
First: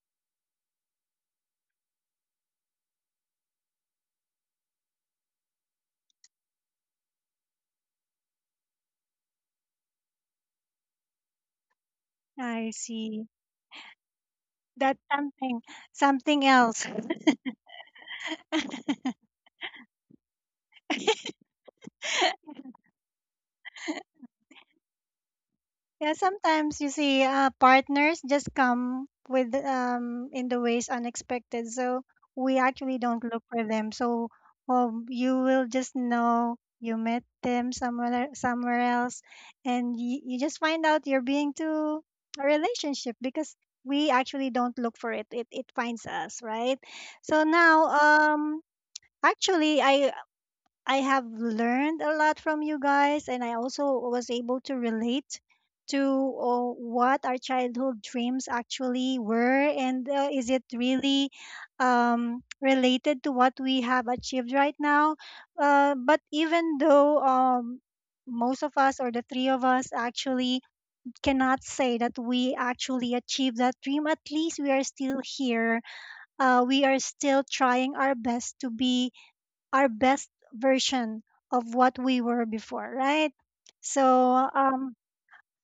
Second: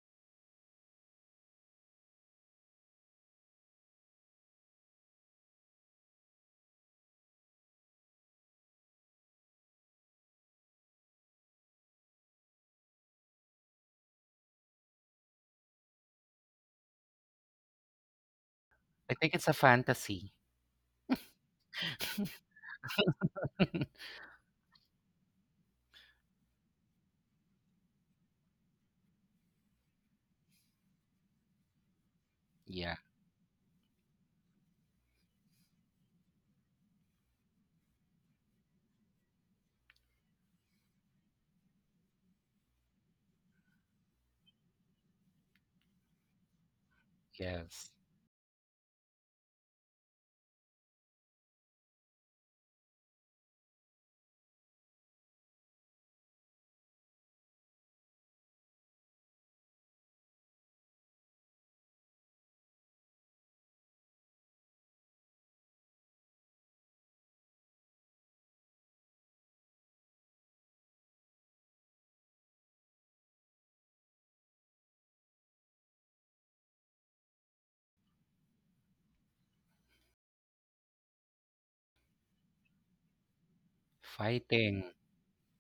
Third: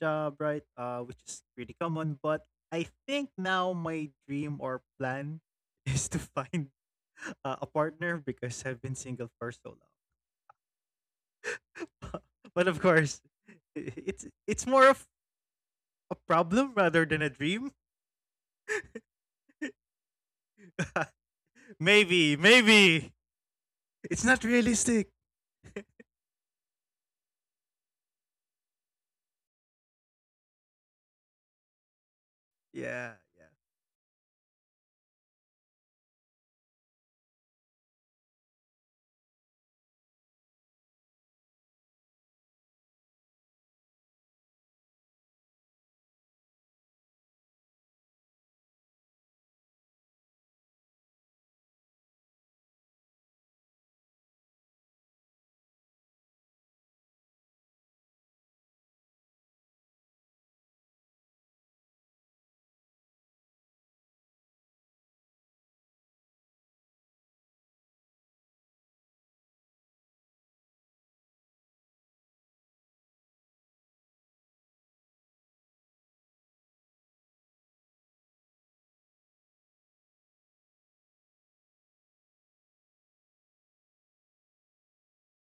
[SPEAKER 2] job, right? Uh, which is pretty common, but I think now my dream or plan <laughs> is to find uh, a partner because I've been single for so long. <laughs>
[SPEAKER 1] I
[SPEAKER 2] But of
[SPEAKER 1] see.
[SPEAKER 2] course, i- it's it's more
[SPEAKER 1] That's
[SPEAKER 2] of
[SPEAKER 1] something
[SPEAKER 2] a
[SPEAKER 1] something
[SPEAKER 2] problem
[SPEAKER 1] else.
[SPEAKER 2] rather than a dream.
[SPEAKER 3] I think it's a fantasy.
[SPEAKER 2] <laughs>
[SPEAKER 1] <laughs>
[SPEAKER 2] Maybe, maybe
[SPEAKER 3] <laughs>
[SPEAKER 2] it's not realistic.
[SPEAKER 1] Yeah, sometimes you see uh, partners just come with um in the ways unexpected. So we
[SPEAKER 3] Yeah,
[SPEAKER 1] actually
[SPEAKER 2] Yeah,
[SPEAKER 1] don't look
[SPEAKER 2] yeah.
[SPEAKER 1] for them. So um, you will just know you met them somewhere el- somewhere else, and you, you just find out you're being to a relationship because we actually don't look for it. It it finds us, right? So now
[SPEAKER 3] yes.
[SPEAKER 1] um. Actually, I I have learned a lot from you guys, and I also was able to relate to uh, what our childhood dreams actually were, and uh, is it really um, related to what we have achieved right now? Uh, but even though um, most of us, or the three of us, actually cannot say that we actually achieved that dream, at least we are still here. Uh, we are still trying our best to be our best version of what we were before, right? So,
[SPEAKER 3] Fighting.
[SPEAKER 1] um,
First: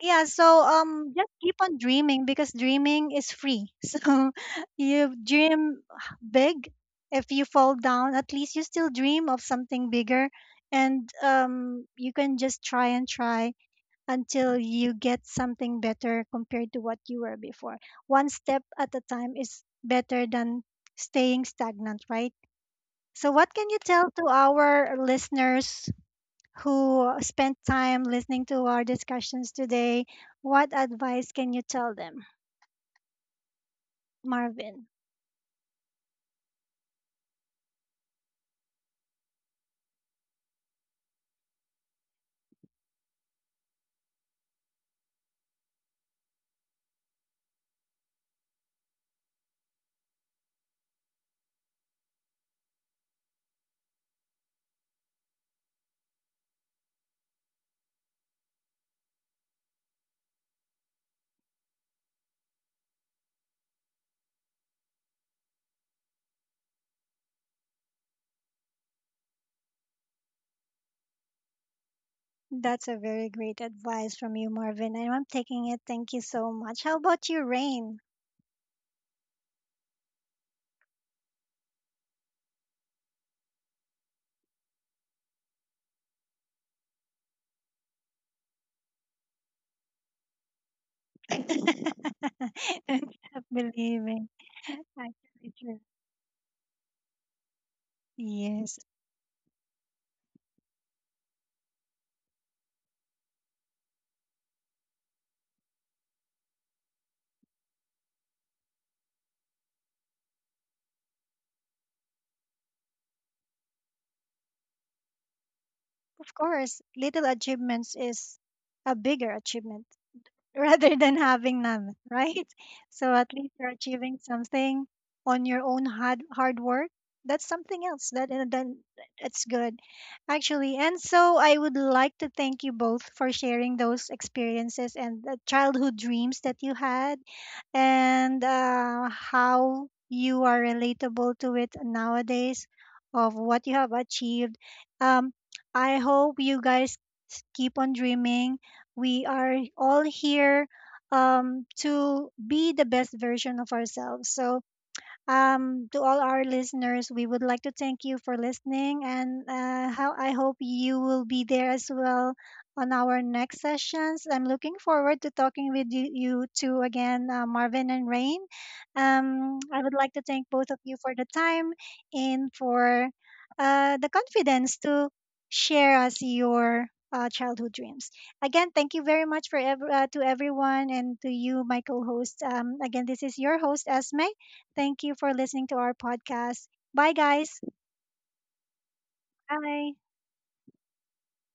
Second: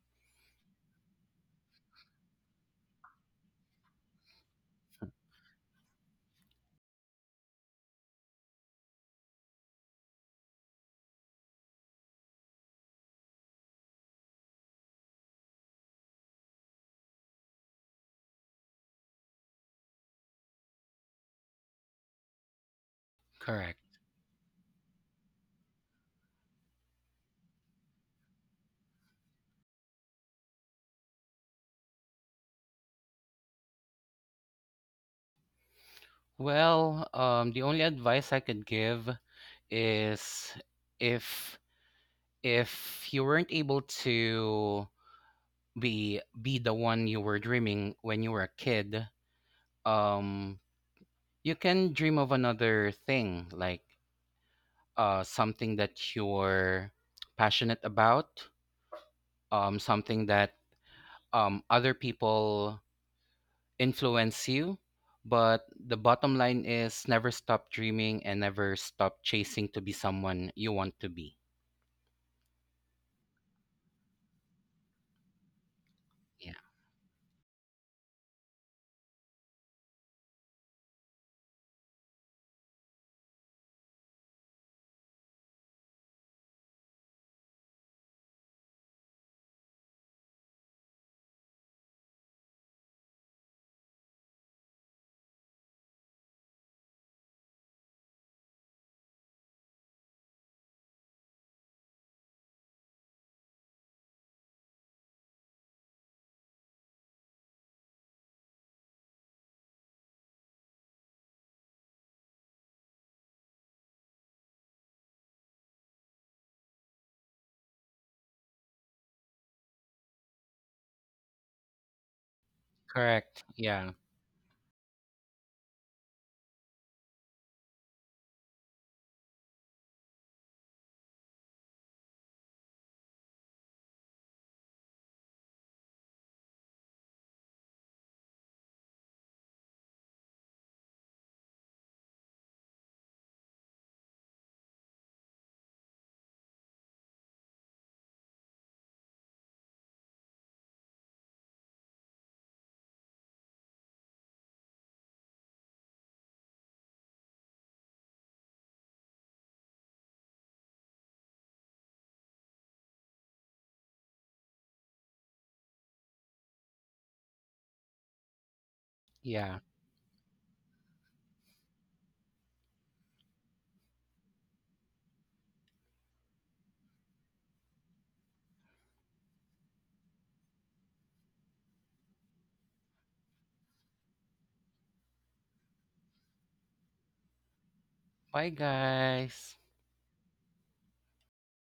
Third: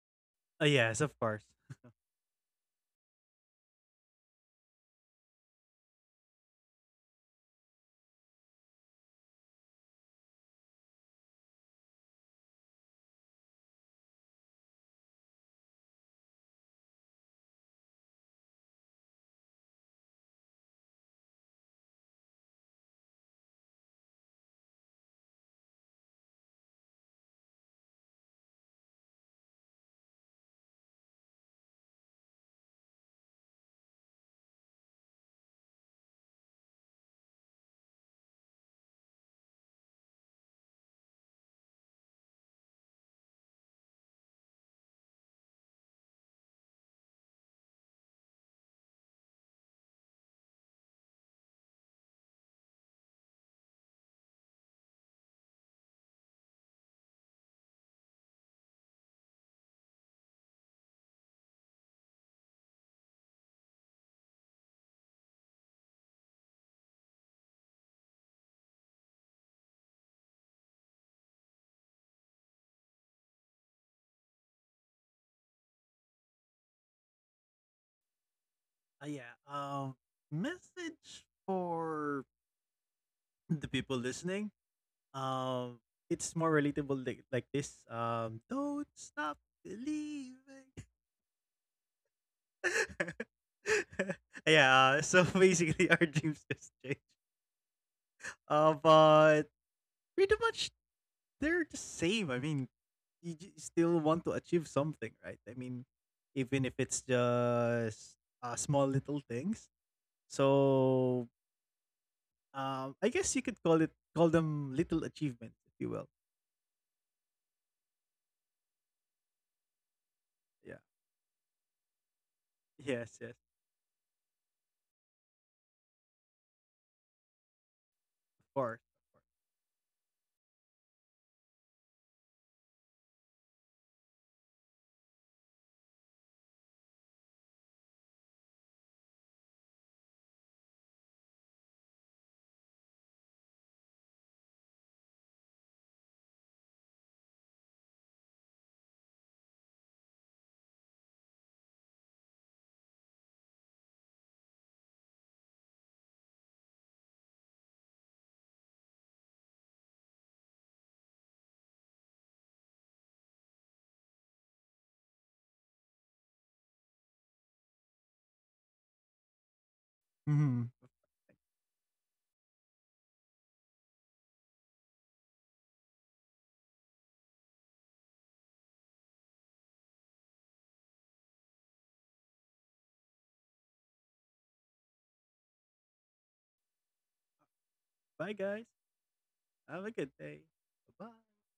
[SPEAKER 1] yeah, so
[SPEAKER 2] Uh, yes,
[SPEAKER 1] um,
[SPEAKER 2] of
[SPEAKER 1] just
[SPEAKER 2] course.
[SPEAKER 1] keep on dreaming because dreaming is free. <laughs> So, you dream big. If you fall down, at least you still dream of something bigger, and um, you can just try and try until you get something better compared to what you were before. One step at a time is better than staying stagnant, right? So, what can you
[SPEAKER 3] Correct.
[SPEAKER 1] tell to our listeners who spent time listening to our discussions today? What advice can you tell them, Marvin?
[SPEAKER 3] Well, um, the only advice I could give is, if if you weren't able to be be the one you were dreaming when you were a kid, um, you can dream of another thing, like uh, something that you're passionate about, um, something that, um, other people influence you, but the bottom line is, never stop dreaming and never stop chasing to be someone you want to be.
[SPEAKER 1] That's a very great advice from you, Marvin. And I'm taking it. Thank you
[SPEAKER 3] Yeah,
[SPEAKER 1] so much. How about you, Rain?
[SPEAKER 2] Uh, yeah. Um, message for the people listening. Um, it's more relatable like, like this. Um, don't stop believing.
[SPEAKER 1] <laughs> Don't
[SPEAKER 2] <laughs>
[SPEAKER 1] stop believing.
[SPEAKER 2] Yeah. uh, So <laughs>
[SPEAKER 1] Actually, true.
[SPEAKER 2] basically, our dreams just change. Uh,
[SPEAKER 1] Yes,
[SPEAKER 2] but pretty much they're the same. I mean, you j- still want to achieve something, right? I mean, even if it's just uh, small little things. So um, I guess you could call it call them little achievements, if you will.
[SPEAKER 1] of course. Little achievements is a bigger achievement <laughs>
[SPEAKER 2] Yeah.
[SPEAKER 1] rather than having none, right? <laughs>
[SPEAKER 2] <laughs>
[SPEAKER 1] So
[SPEAKER 2] Yes.
[SPEAKER 1] at
[SPEAKER 2] Yes.
[SPEAKER 3] correct.
[SPEAKER 1] least you're
[SPEAKER 3] Yeah,
[SPEAKER 1] achieving something on your own hard hard work. That's something else that, and
[SPEAKER 2] Of
[SPEAKER 1] then
[SPEAKER 2] course.
[SPEAKER 1] it's good, actually. And so I would like to thank you both for sharing those experiences and the childhood dreams that you had, and uh, how you are relatable to it nowadays, of what you have achieved. Um, I hope you guys keep on dreaming, we are all here um, to be the best version of ourselves. So um, to all our listeners, we would like to thank you for listening, and uh, how I hope you will be there as well on our next sessions. I'm looking forward to talking with you, you two again, uh, Marvin and Rain.
[SPEAKER 3] yeah.
[SPEAKER 1] Um, I would like to thank
[SPEAKER 2] hmm
[SPEAKER 1] both of you for the time and for uh, the confidence to share us your uh, childhood dreams. Again, thank you very much for ev- uh, to everyone and to you, my co-host. Um, again, this is your host, Esme. Thank you for listening to our podcast. Bye, guys.
[SPEAKER 2] Bye,
[SPEAKER 3] Bye,
[SPEAKER 2] guys.
[SPEAKER 3] guys.
[SPEAKER 2] Have a
[SPEAKER 1] Bye.
[SPEAKER 2] good day. Bye.